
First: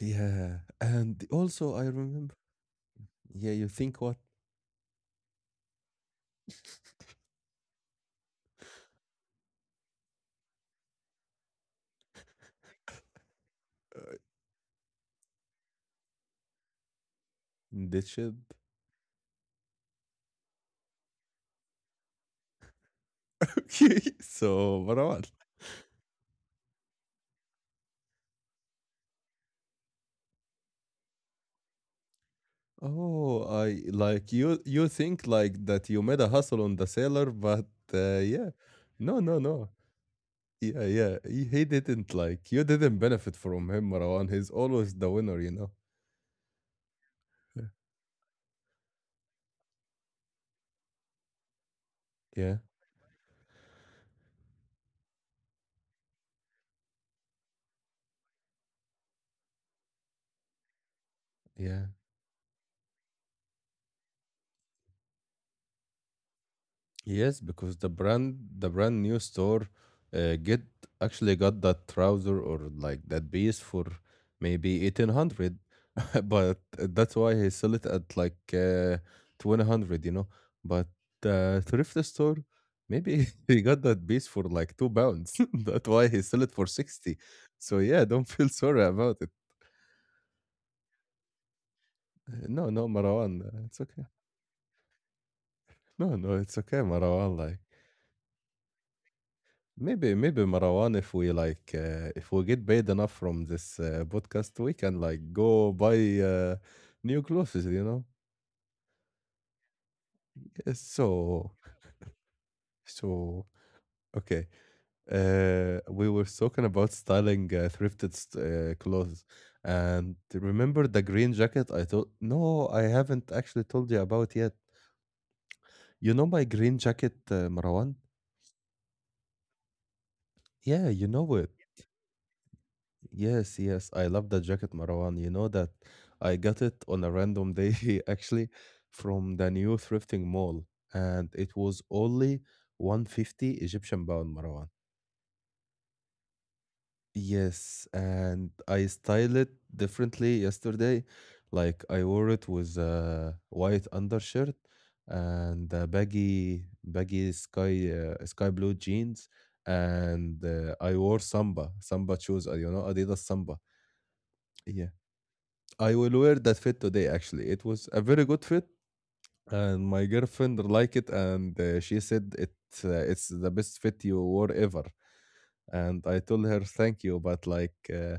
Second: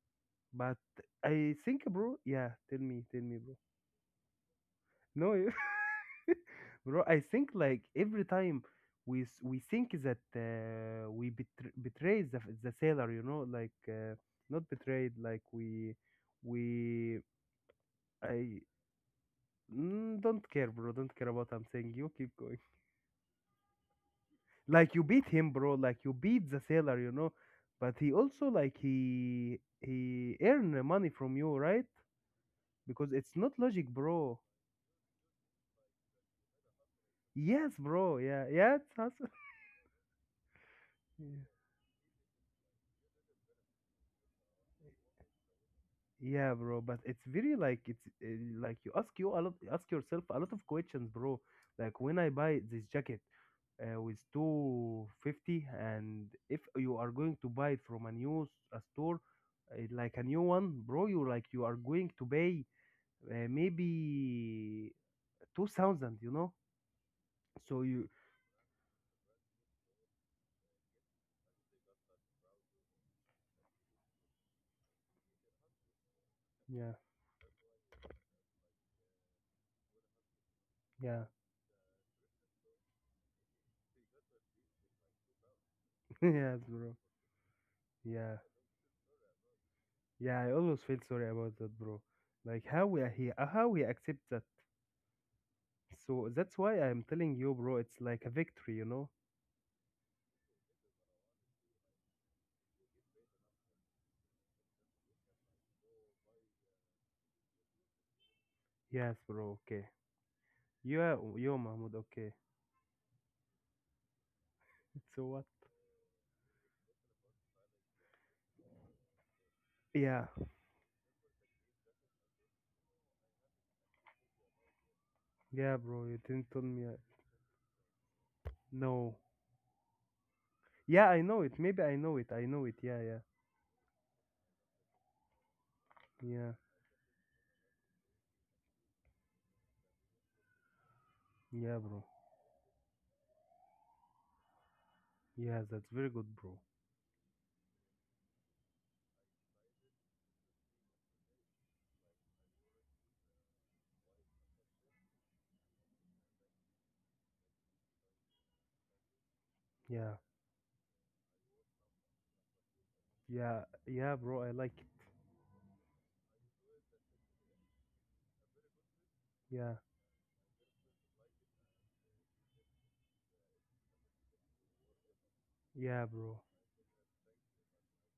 Speaker 1: Yeah,
Speaker 2: But
Speaker 1: and
Speaker 2: I
Speaker 1: also
Speaker 2: think,
Speaker 1: I
Speaker 2: bro.
Speaker 1: remember.
Speaker 2: Yeah, tell me,
Speaker 1: Yeah,
Speaker 2: bro.
Speaker 1: you think what?
Speaker 2: No, you- bro. I think like every time we think that we betray the sailor, you know, not betrayed, like we
Speaker 1: Ditched.
Speaker 2: I don't care, bro. Don't care about what I'm saying. You keep going.
Speaker 1: Okay, so
Speaker 2: Like you beat
Speaker 1: Marwan.
Speaker 2: him, bro. Like you beat the sailor, you know. But he also like he earn the money from you, right? Because it's
Speaker 1: Oh,
Speaker 2: not
Speaker 1: I
Speaker 2: logic,
Speaker 1: like
Speaker 2: bro.
Speaker 1: you. You think like that you made a hustle on the seller, but
Speaker 2: Yes, bro. Yeah,
Speaker 1: yeah,
Speaker 2: yeah. It's us.
Speaker 1: no, no, no. Yeah, yeah. He, he didn't like you didn't benefit from him, Marwan. He's always the winner, you know.
Speaker 2: Yeah, bro, but it's very
Speaker 1: Yeah,
Speaker 2: like it's like you ask you a lot, ask yourself a lot of questions, bro. Like when I
Speaker 1: yeah.
Speaker 2: buy this jacket with 250, and if you are going to buy it from a a store, like a new one, bro, you like you are
Speaker 1: Yeah.
Speaker 2: going to pay maybe 2,000, you know.
Speaker 1: Yes, because
Speaker 2: So
Speaker 1: the
Speaker 2: you,
Speaker 1: brand the brand new store get actually got that trouser or like that piece for maybe 1,800, but
Speaker 2: yeah,
Speaker 1: that's why he sell it at like 2,000, you know. But
Speaker 2: yeah,
Speaker 1: thrift store, maybe he got that piece for like 2 pounds. That's why he sell it
Speaker 2: yes,
Speaker 1: for
Speaker 2: bro,
Speaker 1: 60. So yeah, don't
Speaker 2: yeah,
Speaker 1: feel sorry about it.
Speaker 2: yeah. I always feel sorry about that, bro. Like
Speaker 1: No,
Speaker 2: how
Speaker 1: no,
Speaker 2: we he
Speaker 1: Marwan.
Speaker 2: how
Speaker 1: It's
Speaker 2: he
Speaker 1: okay.
Speaker 2: accepts that.
Speaker 1: No,
Speaker 2: So
Speaker 1: no,
Speaker 2: that's
Speaker 1: it's
Speaker 2: why
Speaker 1: okay,
Speaker 2: I'm telling
Speaker 1: Marwan.
Speaker 2: you,
Speaker 1: Like
Speaker 2: bro, it's like a victory, you know?
Speaker 1: maybe, maybe Marwan, if we like, if we get paid enough from this podcast, we can like go buy new clothes. You know.
Speaker 2: Yes, bro, okay.
Speaker 1: Yes.
Speaker 2: Yeah,
Speaker 1: So,
Speaker 2: yo, Mahmoud, okay.
Speaker 1: so okay.
Speaker 2: So what?
Speaker 1: We were talking about styling thrifted clothes, and
Speaker 2: Yeah,
Speaker 1: remember the green jacket? I thought no, I haven't actually told you about yet.
Speaker 2: yeah, bro,
Speaker 1: You
Speaker 2: you
Speaker 1: know my
Speaker 2: didn't tell
Speaker 1: green
Speaker 2: me.
Speaker 1: jacket, Marwan?
Speaker 2: No.
Speaker 1: Yeah, you
Speaker 2: Yeah, I
Speaker 1: know
Speaker 2: know
Speaker 1: it.
Speaker 2: it. Maybe I know it. I know it. Yeah, yeah.
Speaker 1: Yes, yes, I love that jacket, Marwan. You know that I
Speaker 2: Yeah,
Speaker 1: got it on a random day actually from the new thrifting mall, and it
Speaker 2: yeah,
Speaker 1: was
Speaker 2: bro.
Speaker 1: only 150 Egyptian pound, Marwan.
Speaker 2: Yeah, that's very good, bro.
Speaker 1: Yes, and I styled it differently yesterday. Like I wore it with a white undershirt and a baggy sky blue jeans,
Speaker 2: Yeah,
Speaker 1: and I wore Samba shoes, you know, Adidas Samba.
Speaker 2: yeah, yeah, bro, I like it.
Speaker 1: I will wear that fit today actually. It was a very good fit
Speaker 2: Yeah,
Speaker 1: and my girlfriend liked it, and she said it it's the best fit you wore ever. And
Speaker 2: yeah,
Speaker 1: I
Speaker 2: bro.
Speaker 1: told her thank you, but like uh,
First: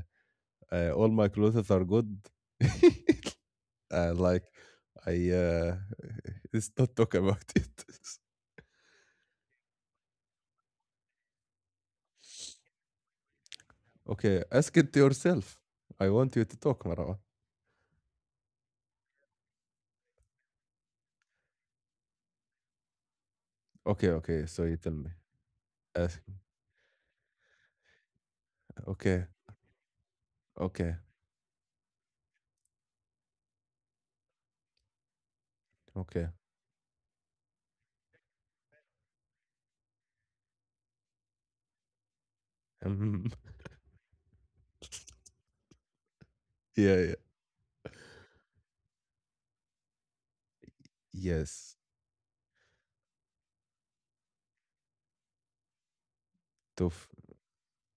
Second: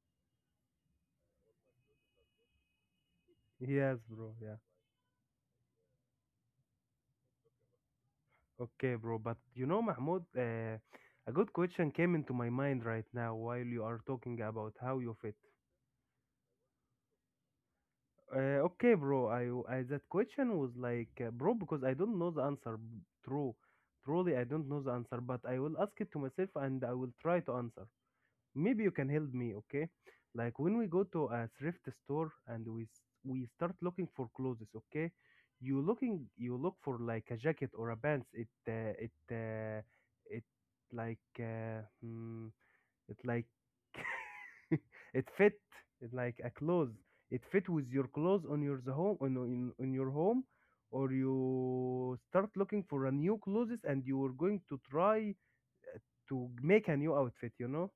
Speaker 1: uh, all my clothes are good.
Speaker 2: Yes, bro,
Speaker 1: Like
Speaker 2: yeah.
Speaker 1: I let's not talk about it.
Speaker 2: Okay, bro, but you know, Mahmoud, a good question came into my mind right now while you are talking
Speaker 1: Okay,
Speaker 2: about
Speaker 1: ask it to
Speaker 2: how you fit.
Speaker 1: yourself. I want you to talk, Marwa.
Speaker 2: Okay, bro. I, that question was like, bro, because I don't know the answer. True,
Speaker 1: Okay,
Speaker 2: truly, I
Speaker 1: okay. So
Speaker 2: don't
Speaker 1: you
Speaker 2: know the
Speaker 1: tell me.
Speaker 2: answer, but I will ask it
Speaker 1: Ask.
Speaker 2: to myself and I will try to answer. Maybe you can
Speaker 1: Okay,
Speaker 2: help me, okay? Like when we
Speaker 1: okay,
Speaker 2: go to a thrift store and we start looking for clothes, okay? You
Speaker 1: okay.
Speaker 2: looking, you look for like a jacket or a pants. It it it like hmm, it
Speaker 1: Mhm.
Speaker 2: like it fit like a clothes,
Speaker 1: Yeah, yeah.
Speaker 2: it fit with your clothes on your the home on your home, or
Speaker 1: Yes.
Speaker 2: you start looking for a new clothes and you are going to try to make
Speaker 1: To
Speaker 2: a new outfit, you know,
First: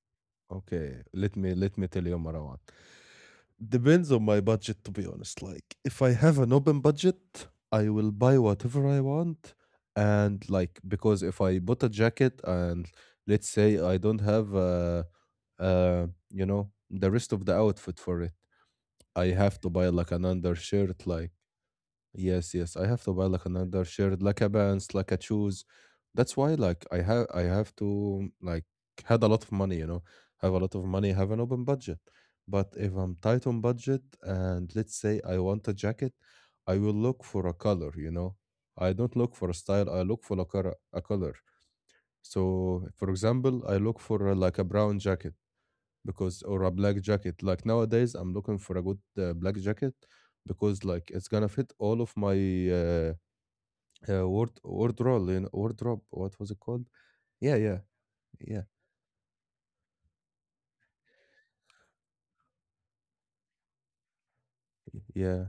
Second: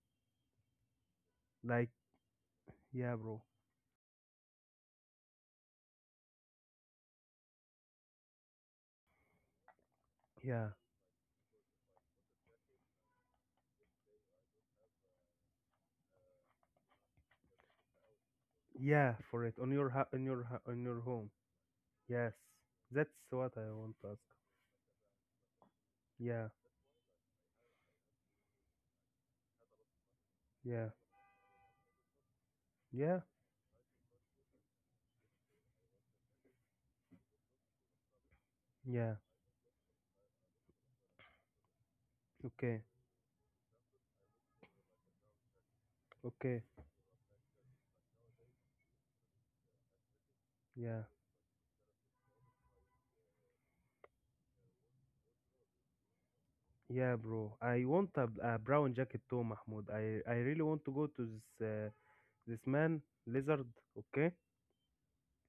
Speaker 1: okay, let me
Speaker 2: like.
Speaker 1: tell you, Marwan.
Speaker 2: Yeah bro,
Speaker 1: Depends on my budget, to be honest. Like, if I have an open budget, I will buy whatever I want, and
Speaker 2: yeah,
Speaker 1: like because if I bought a jacket and let's say I don't have you know, the rest of the outfit for it,
Speaker 2: yeah,
Speaker 1: I
Speaker 2: for it
Speaker 1: have to
Speaker 2: on
Speaker 1: buy
Speaker 2: your
Speaker 1: like an
Speaker 2: on your
Speaker 1: undershirt,
Speaker 2: home.
Speaker 1: like
Speaker 2: Yes,
Speaker 1: Yes, yes. I have
Speaker 2: that's
Speaker 1: to buy like
Speaker 2: what I
Speaker 1: another
Speaker 2: want to
Speaker 1: shirt,
Speaker 2: ask.
Speaker 1: like a pants, like a shoes. That's
Speaker 2: Yeah,
Speaker 1: why like I have to like had a lot of money, you know. Have a lot of
Speaker 2: yeah,
Speaker 1: money, have an open budget. But if I'm
Speaker 2: yeah,
Speaker 1: tight on budget and let's say I want a jacket, I will look for a color, you know. I don't
Speaker 2: yeah,
Speaker 1: look for a style, I look for a color.
Speaker 2: okay,
Speaker 1: So, for example, I look for like a brown jacket because or
Speaker 2: okay.
Speaker 1: a black jacket. Like nowadays I'm looking for a good black jacket because
Speaker 2: Yeah,
Speaker 1: like it's gonna fit all of my wardrobe, you know. Wardrobe, what was it called.
Speaker 2: yeah bro,
Speaker 1: Yeah, yeah,
Speaker 2: I want a
Speaker 1: yeah,
Speaker 2: brown jacket too, Mahmoud. I really want to go to this man lizard, okay,
Speaker 1: yeah,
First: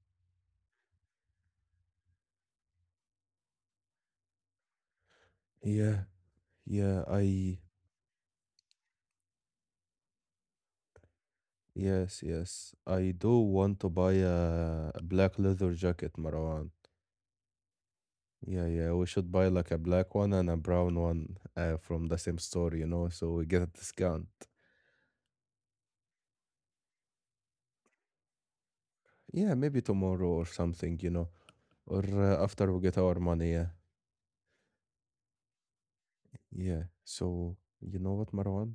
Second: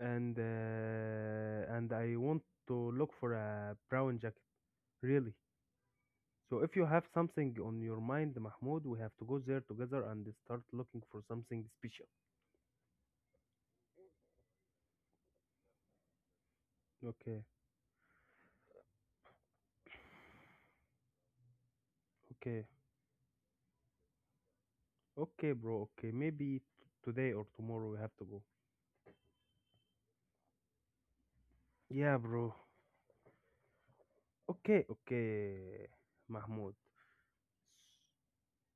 Speaker 2: and I want to look for a brown jacket, really.
Speaker 1: yeah,
Speaker 2: So if you
Speaker 1: yeah.
Speaker 2: have something
Speaker 1: I
Speaker 2: on your mind, Mahmoud, we have to go there together and start looking for something special.
Speaker 1: yes, yes, I do want to buy a black leather jacket, Marwan.
Speaker 2: Okay,
Speaker 1: Yeah, yeah, we should buy like a black one and a brown one from the same
Speaker 2: okay,
Speaker 1: store, you know, so we get a discount.
Speaker 2: okay bro, okay, maybe today or tomorrow, we have to go.
Speaker 1: Yeah, maybe tomorrow or something, you know, or
Speaker 2: Yeah bro,
Speaker 1: after we get our money, yeah.
Speaker 2: okay, okay Mahmoud.
Speaker 1: Yeah, so you know what, Marwan?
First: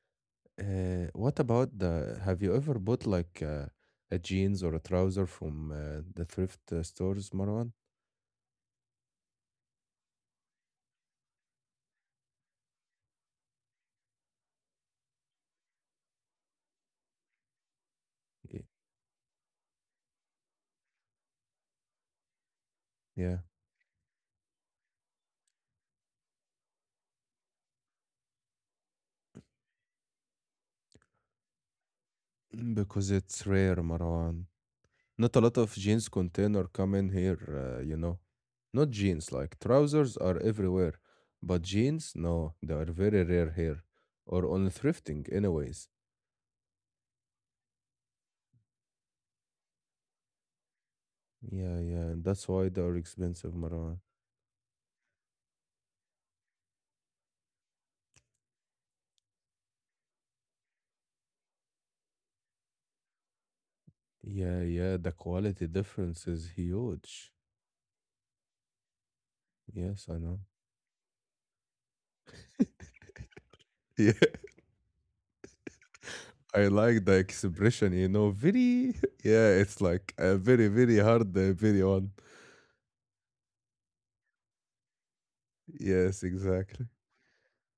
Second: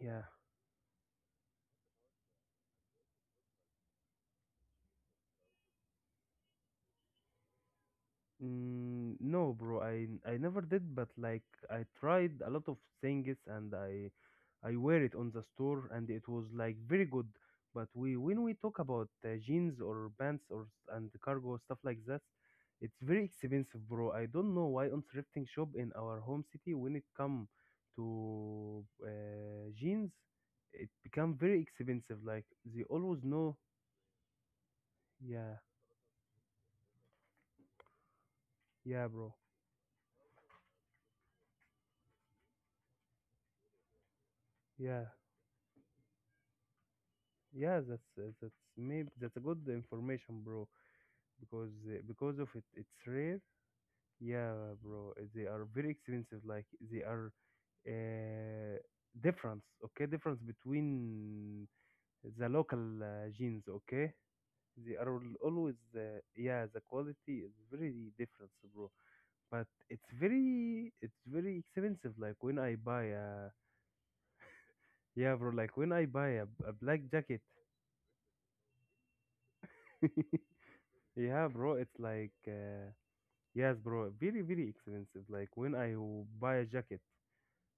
Speaker 2: Yeah.
Speaker 1: What about the have you ever bought like a jeans or a trouser from the thrift stores, Marwan?
Speaker 2: No, bro, I never did, but like I tried a lot of things, and I wear it on the store and it was like very good. But we when we
Speaker 1: Y-
Speaker 2: talk about jeans or pants or and cargo stuff like that, it's very
Speaker 1: yeah.
Speaker 2: expensive, bro. I don't know why on thrifting shop in our home city, when it come to jeans, it become very expensive. Like
Speaker 1: Mm,
Speaker 2: they
Speaker 1: because
Speaker 2: always
Speaker 1: it's
Speaker 2: know,
Speaker 1: rare, Marwan. Not a
Speaker 2: yeah,
Speaker 1: lot of jeans container come in here you know. Not
Speaker 2: yeah,
Speaker 1: jeans
Speaker 2: bro,
Speaker 1: like trousers are everywhere, but jeans no, they are very rare here, or on
Speaker 2: yeah.
Speaker 1: thrifting anyways.
Speaker 2: Yeah, that's maybe that's a good information, bro.
Speaker 1: Yeah, yeah, and
Speaker 2: Because of
Speaker 1: that's
Speaker 2: it,
Speaker 1: why they
Speaker 2: it's
Speaker 1: are
Speaker 2: rare.
Speaker 1: expensive, Marwan.
Speaker 2: Yeah, bro. They are very expensive. Like they are uh, difference. Okay, difference between the local genes. Okay,
Speaker 1: Yeah,
Speaker 2: they
Speaker 1: yeah,
Speaker 2: are
Speaker 1: the quality
Speaker 2: always
Speaker 1: difference is
Speaker 2: yeah. The
Speaker 1: huge.
Speaker 2: quality is very different, bro. But
Speaker 1: Yes,
Speaker 2: it's
Speaker 1: I know.
Speaker 2: very, it's very expensive. Like when I buy a,
Speaker 1: Yeah,
Speaker 2: yeah, bro. Like when I buy
Speaker 1: I
Speaker 2: a black
Speaker 1: like the
Speaker 2: jacket.
Speaker 1: expression, you know, very, yeah, it's like a very, very hard
Speaker 2: Yeah, bro.
Speaker 1: video
Speaker 2: It's
Speaker 1: one.
Speaker 2: like. Yes, bro, very, very expensive. Like when I
Speaker 1: Yes,
Speaker 2: buy a
Speaker 1: exactly.
Speaker 2: jacket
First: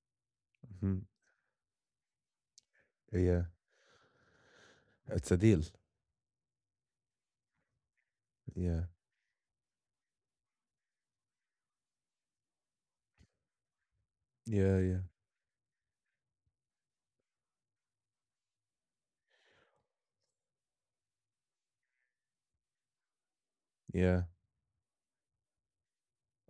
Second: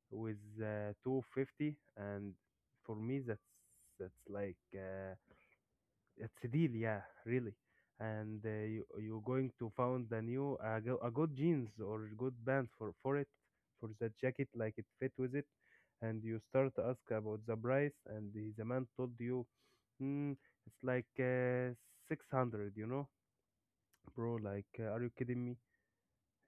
Speaker 2: with
Speaker 1: Mhm.
Speaker 2: 250, and for me,
Speaker 1: Yeah,
Speaker 2: that's like
Speaker 1: it's a deal.
Speaker 2: it's a deal, yeah, really. And
Speaker 1: Yeah,
Speaker 2: you you're going to found a new a good jeans or good pants for it, for that jacket, like
Speaker 1: yeah,
Speaker 2: it
Speaker 1: yeah,
Speaker 2: fit with it. And you start to ask about the price, and the man told you, mm, it's like 600, you know?
Speaker 1: yeah.
Speaker 2: Bro, like are you kidding me?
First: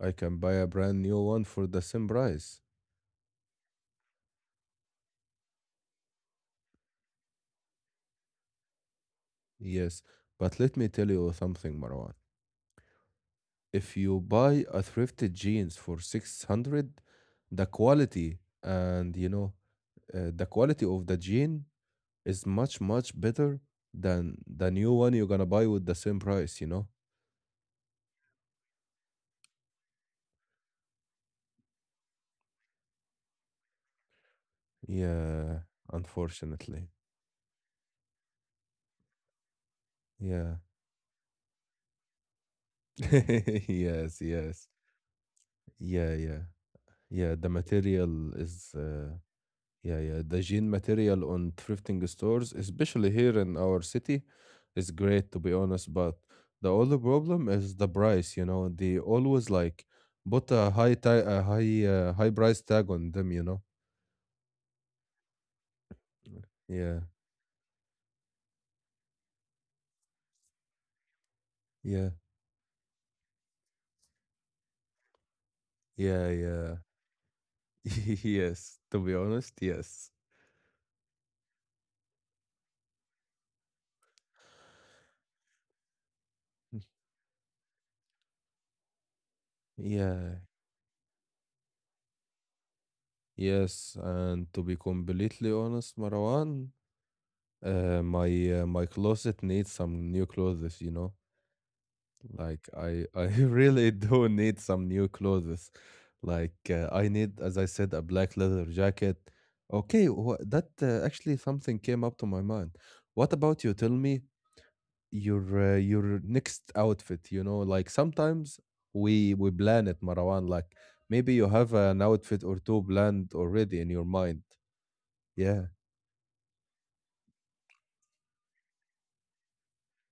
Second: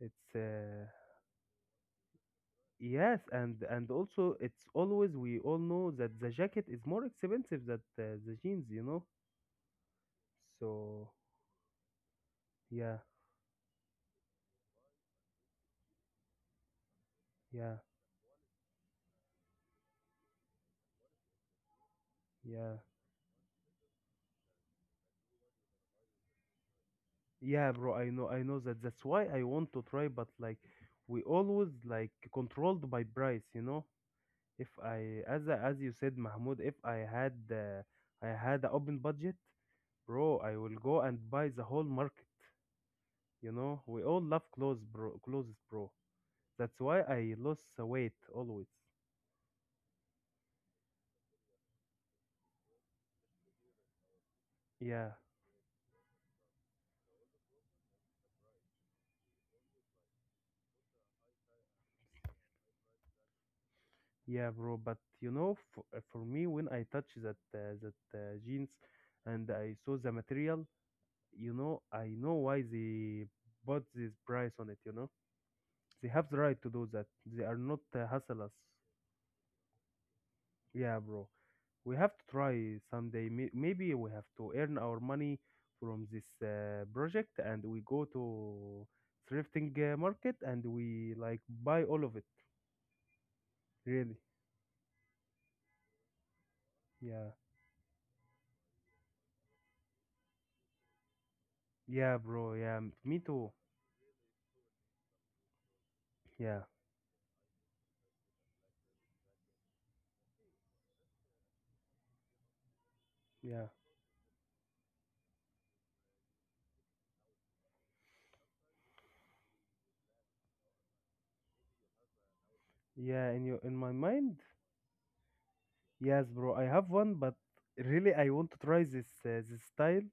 Speaker 1: I can buy a brand new one for the same price.
Speaker 2: Yes, and also it's always we all know that the jacket is more expensive than the jeans, you know.
Speaker 1: Yes, but let me tell
Speaker 2: So
Speaker 1: you something, Marwan.
Speaker 2: yeah,
Speaker 1: If you buy a thrifted jeans for 600, the
Speaker 2: yeah,
Speaker 1: quality and you know, the quality of the jean is
Speaker 2: yeah,
Speaker 1: much much better than the new one you're gonna buy with the same price, you know.
Speaker 2: yeah, bro. I know that. That's why I want to try, but like we always like controlled by price, you know. If I, as
Speaker 1: Yeah,
Speaker 2: as you said, Mahmoud, if
Speaker 1: unfortunately.
Speaker 2: I had I had an open budget, bro,
Speaker 1: Yeah.
Speaker 2: I will go and buy the whole market. You know, we
Speaker 1: Yes,
Speaker 2: all love
Speaker 1: yes.
Speaker 2: clothes, bro. Clothes, bro.
Speaker 1: Yeah, yeah,
Speaker 2: That's why I
Speaker 1: yeah, the
Speaker 2: lost the weight
Speaker 1: material
Speaker 2: always.
Speaker 1: is yeah, yeah, the jean material on thrifting stores, especially here in our city, is
Speaker 2: Yeah.
Speaker 1: great to be honest, but the only problem is the price, you know. They always like put a high tag, a high high price tag on them, you know.
Speaker 2: Yeah, bro, but you know, for me, when I
Speaker 1: Yeah,
Speaker 2: touch that that jeans, and I saw the material, you know,
Speaker 1: yeah,
Speaker 2: I know why they bought this price on it. You know, they
Speaker 1: yeah,
Speaker 2: have the right to
Speaker 1: yeah.
Speaker 2: do that. They are not hustle us.
Speaker 1: Yes, to be honest, yes.
Speaker 2: Yeah, bro, we have to try someday. Maybe we have to earn our money from this project, and we go to thrifting market,
Speaker 1: Yeah,
Speaker 2: and we like buy all of it.
Speaker 1: yes,
Speaker 2: Really?
Speaker 1: and to be completely honest, Marwan,
Speaker 2: Yeah,
Speaker 1: my my closet needs some new clothes, you know?
Speaker 2: yeah, bro.
Speaker 1: Like
Speaker 2: Yeah, me
Speaker 1: I
Speaker 2: too.
Speaker 1: really do need some new clothes. Like
Speaker 2: Yeah,
Speaker 1: I need, as I said, a black leather jacket. Okay, wha that actually something came up to my mind. What about
Speaker 2: yeah.
Speaker 1: you? Tell me, your next outfit, you know, like sometimes we plan it, Marwan. Like maybe you have an outfit or two
Speaker 2: Yeah,
Speaker 1: planned
Speaker 2: in your, in
Speaker 1: already in
Speaker 2: my
Speaker 1: your
Speaker 2: mind,
Speaker 1: mind. Yeah.
Speaker 2: yes, bro. I have one, but really I want to try this style,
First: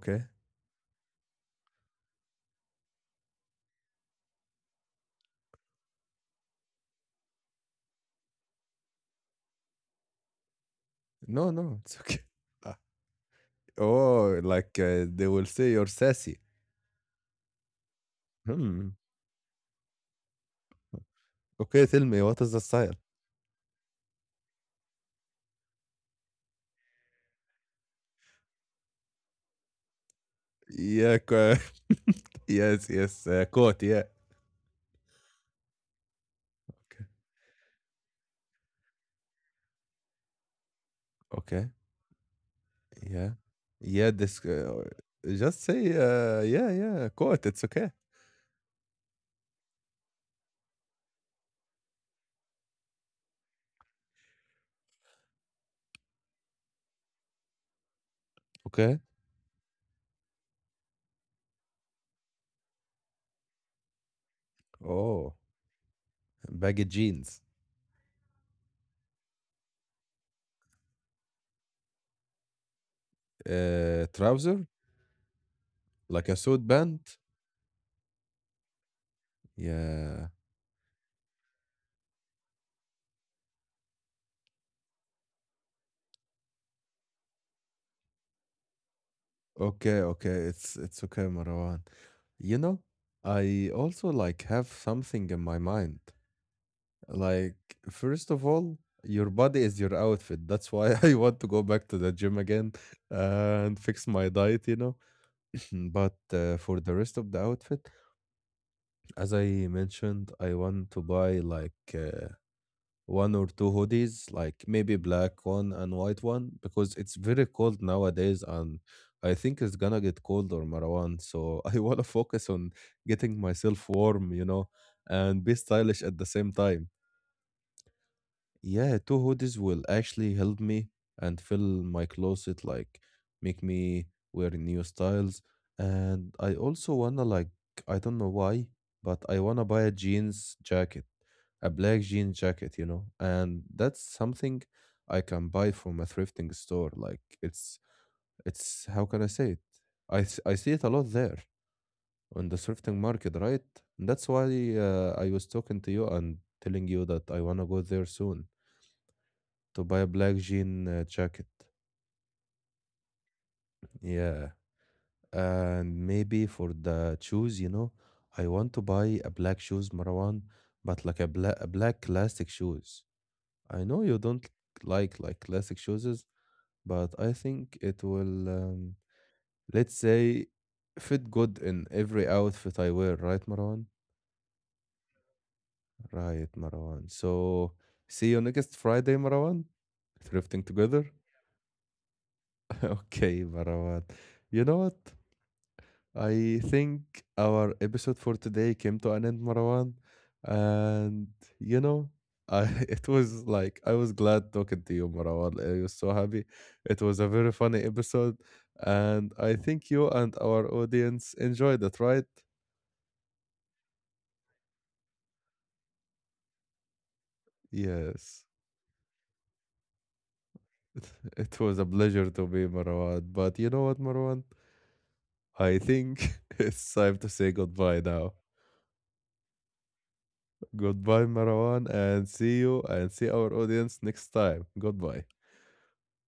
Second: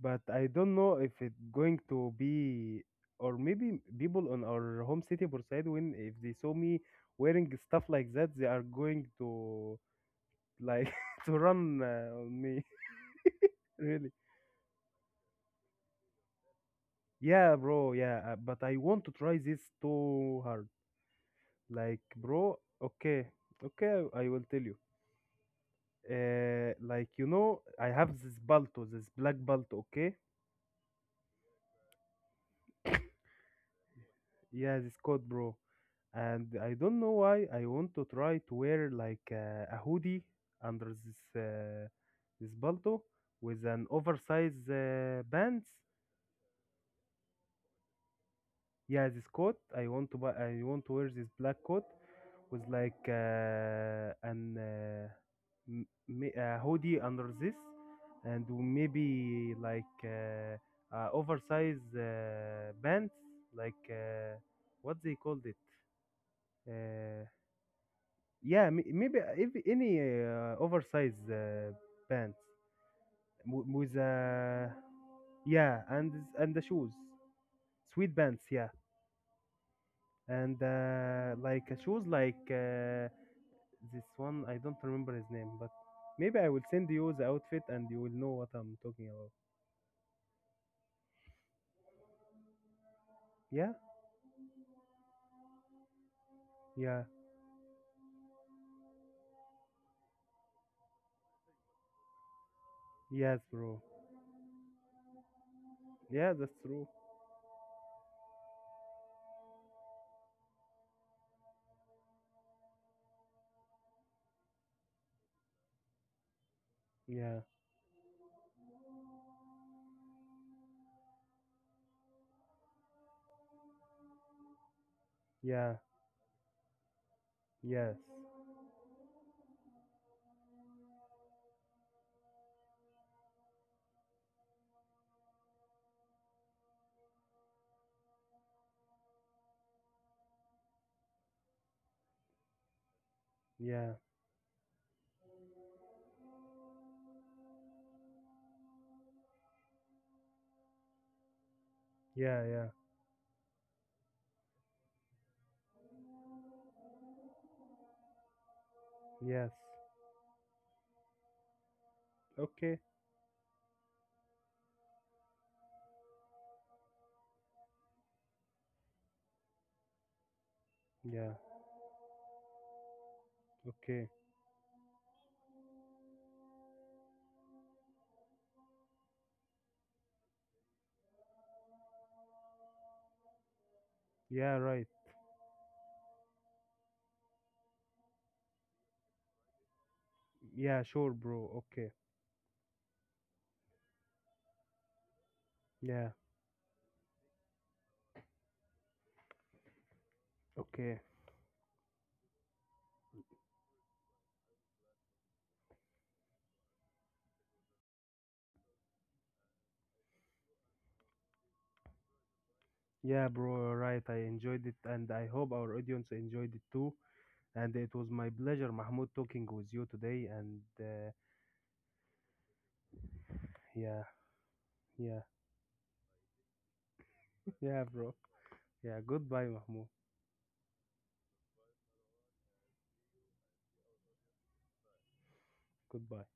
Speaker 2: but I don't know if it's going to be, or maybe people on our home city Bursaid, when, if they saw me wearing stuff like that, they are going to like to
Speaker 1: No, no,
Speaker 2: run
Speaker 1: it's okay.
Speaker 2: on me.
Speaker 1: Uh,
Speaker 2: Really.
Speaker 1: oh, like they will say you're sassy.
Speaker 2: Yeah, bro. Yeah, but I
Speaker 1: Hmm,
Speaker 2: want to try this too hard.
Speaker 1: okay,
Speaker 2: Like,
Speaker 1: tell me, what is
Speaker 2: bro,
Speaker 1: the style?
Speaker 2: okay. Okay, I will tell you. Like, you know, I have this Balto, this black Balto, okay?
Speaker 1: Yeah. Co- yes. Yes. Coat. Yeah.
Speaker 2: Yeah, this coat, bro. And I
Speaker 1: Okay.
Speaker 2: don't know why I want to try to wear a hoodie under
Speaker 1: Okay,
Speaker 2: this Balto
Speaker 1: yeah,
Speaker 2: with an
Speaker 1: yeah, this
Speaker 2: oversized
Speaker 1: just
Speaker 2: pants.
Speaker 1: say. Yeah. Yeah. Coat. It's okay.
Speaker 2: Yeah, this coat, I want to buy, I want to wear this black coat with a hoodie under this, and
Speaker 1: Okay.
Speaker 2: maybe oversized pants, like uh, what they
Speaker 1: Oh.
Speaker 2: called it,
Speaker 1: Baggy
Speaker 2: uh,
Speaker 1: jeans,
Speaker 2: yeah, maybe if any oversized pants w- with
Speaker 1: trouser,
Speaker 2: yeah,
Speaker 1: like a
Speaker 2: and the
Speaker 1: suit
Speaker 2: shoes,
Speaker 1: pant.
Speaker 2: sweet pants, yeah,
Speaker 1: Yeah.
Speaker 2: and shoes this one, I don't remember his name, but maybe I will send you the outfit and you will know what I'm talking about.
Speaker 1: Okay, okay. It's okay, Marwan. You know, I
Speaker 2: Yeah.
Speaker 1: also like have something in my mind.
Speaker 2: Yeah.
Speaker 1: Like, first of all, your body is your outfit. That's why I want to go back to the gym again
Speaker 2: Yes,
Speaker 1: and
Speaker 2: bro.
Speaker 1: fix my diet, you know. But
Speaker 2: Yeah, that's
Speaker 1: for
Speaker 2: true.
Speaker 1: the rest of the outfit, as I mentioned, I want to buy like one or two hoodies, like maybe black one and white one, because it's
Speaker 2: Yeah.
Speaker 1: very cold nowadays and I think it's gonna get colder, Marwan. So I wanna focus on getting myself warm, you know, and be
Speaker 2: Yeah.
Speaker 1: stylish at the same time.
Speaker 2: Yes.
Speaker 1: Yeah, two hoodies will actually help me and fill my closet, like make me wear new styles. And I also wanna like I don't know why, but I wanna buy a jeans jacket, a black jean jacket, you know. And
Speaker 2: Yeah.
Speaker 1: that's something I can buy from a thrifting store. Like it's how can I say it? I see it a lot there
Speaker 2: Yeah.
Speaker 1: on the
Speaker 2: Yeah.
Speaker 1: thrifting market, right? And that's why I was talking to you and telling you that I wanna go there soon
Speaker 2: Yes.
Speaker 1: to buy a black jean jacket.
Speaker 2: Okay.
Speaker 1: Yeah, and maybe for the shoes, you know, I want to buy a black shoes, Marwan, but like a
Speaker 2: Yeah.
Speaker 1: black a black classic shoes. I know
Speaker 2: Okay.
Speaker 1: you don't like classic shoes, but I think it will, let's say, fit good in every outfit I wear, right, Marwan?
Speaker 2: Yeah, right.
Speaker 1: Right, Marwan. So see you next Friday, Marwan. Thrifting
Speaker 2: Yeah, sure
Speaker 1: together.
Speaker 2: bro, okay.
Speaker 1: Okay, Marwan. You know what?
Speaker 2: Yeah.
Speaker 1: I think our episode for today came to an end, Marwan.
Speaker 2: Okay.
Speaker 1: And you know, I it was like I was glad talking to you, Marwan. I was so happy. It was a very funny episode, and I think you and our audience enjoyed it, right?
Speaker 2: Yeah bro, right, I enjoyed it and I hope our audience enjoyed it too. And it was my
Speaker 1: Yes.
Speaker 2: pleasure, Mahmoud, talking with you today. And
Speaker 1: It was a pleasure to be Marwan. But you know
Speaker 2: yeah,
Speaker 1: what, Marwan?
Speaker 2: yeah,
Speaker 1: I think it's time to say
Speaker 2: yeah,
Speaker 1: goodbye
Speaker 2: bro.
Speaker 1: now.
Speaker 2: Yeah, goodbye, Mahmoud.
Speaker 1: Goodbye, Marwan, and see you and see our audience next time. Goodbye.
Speaker 2: Goodbye.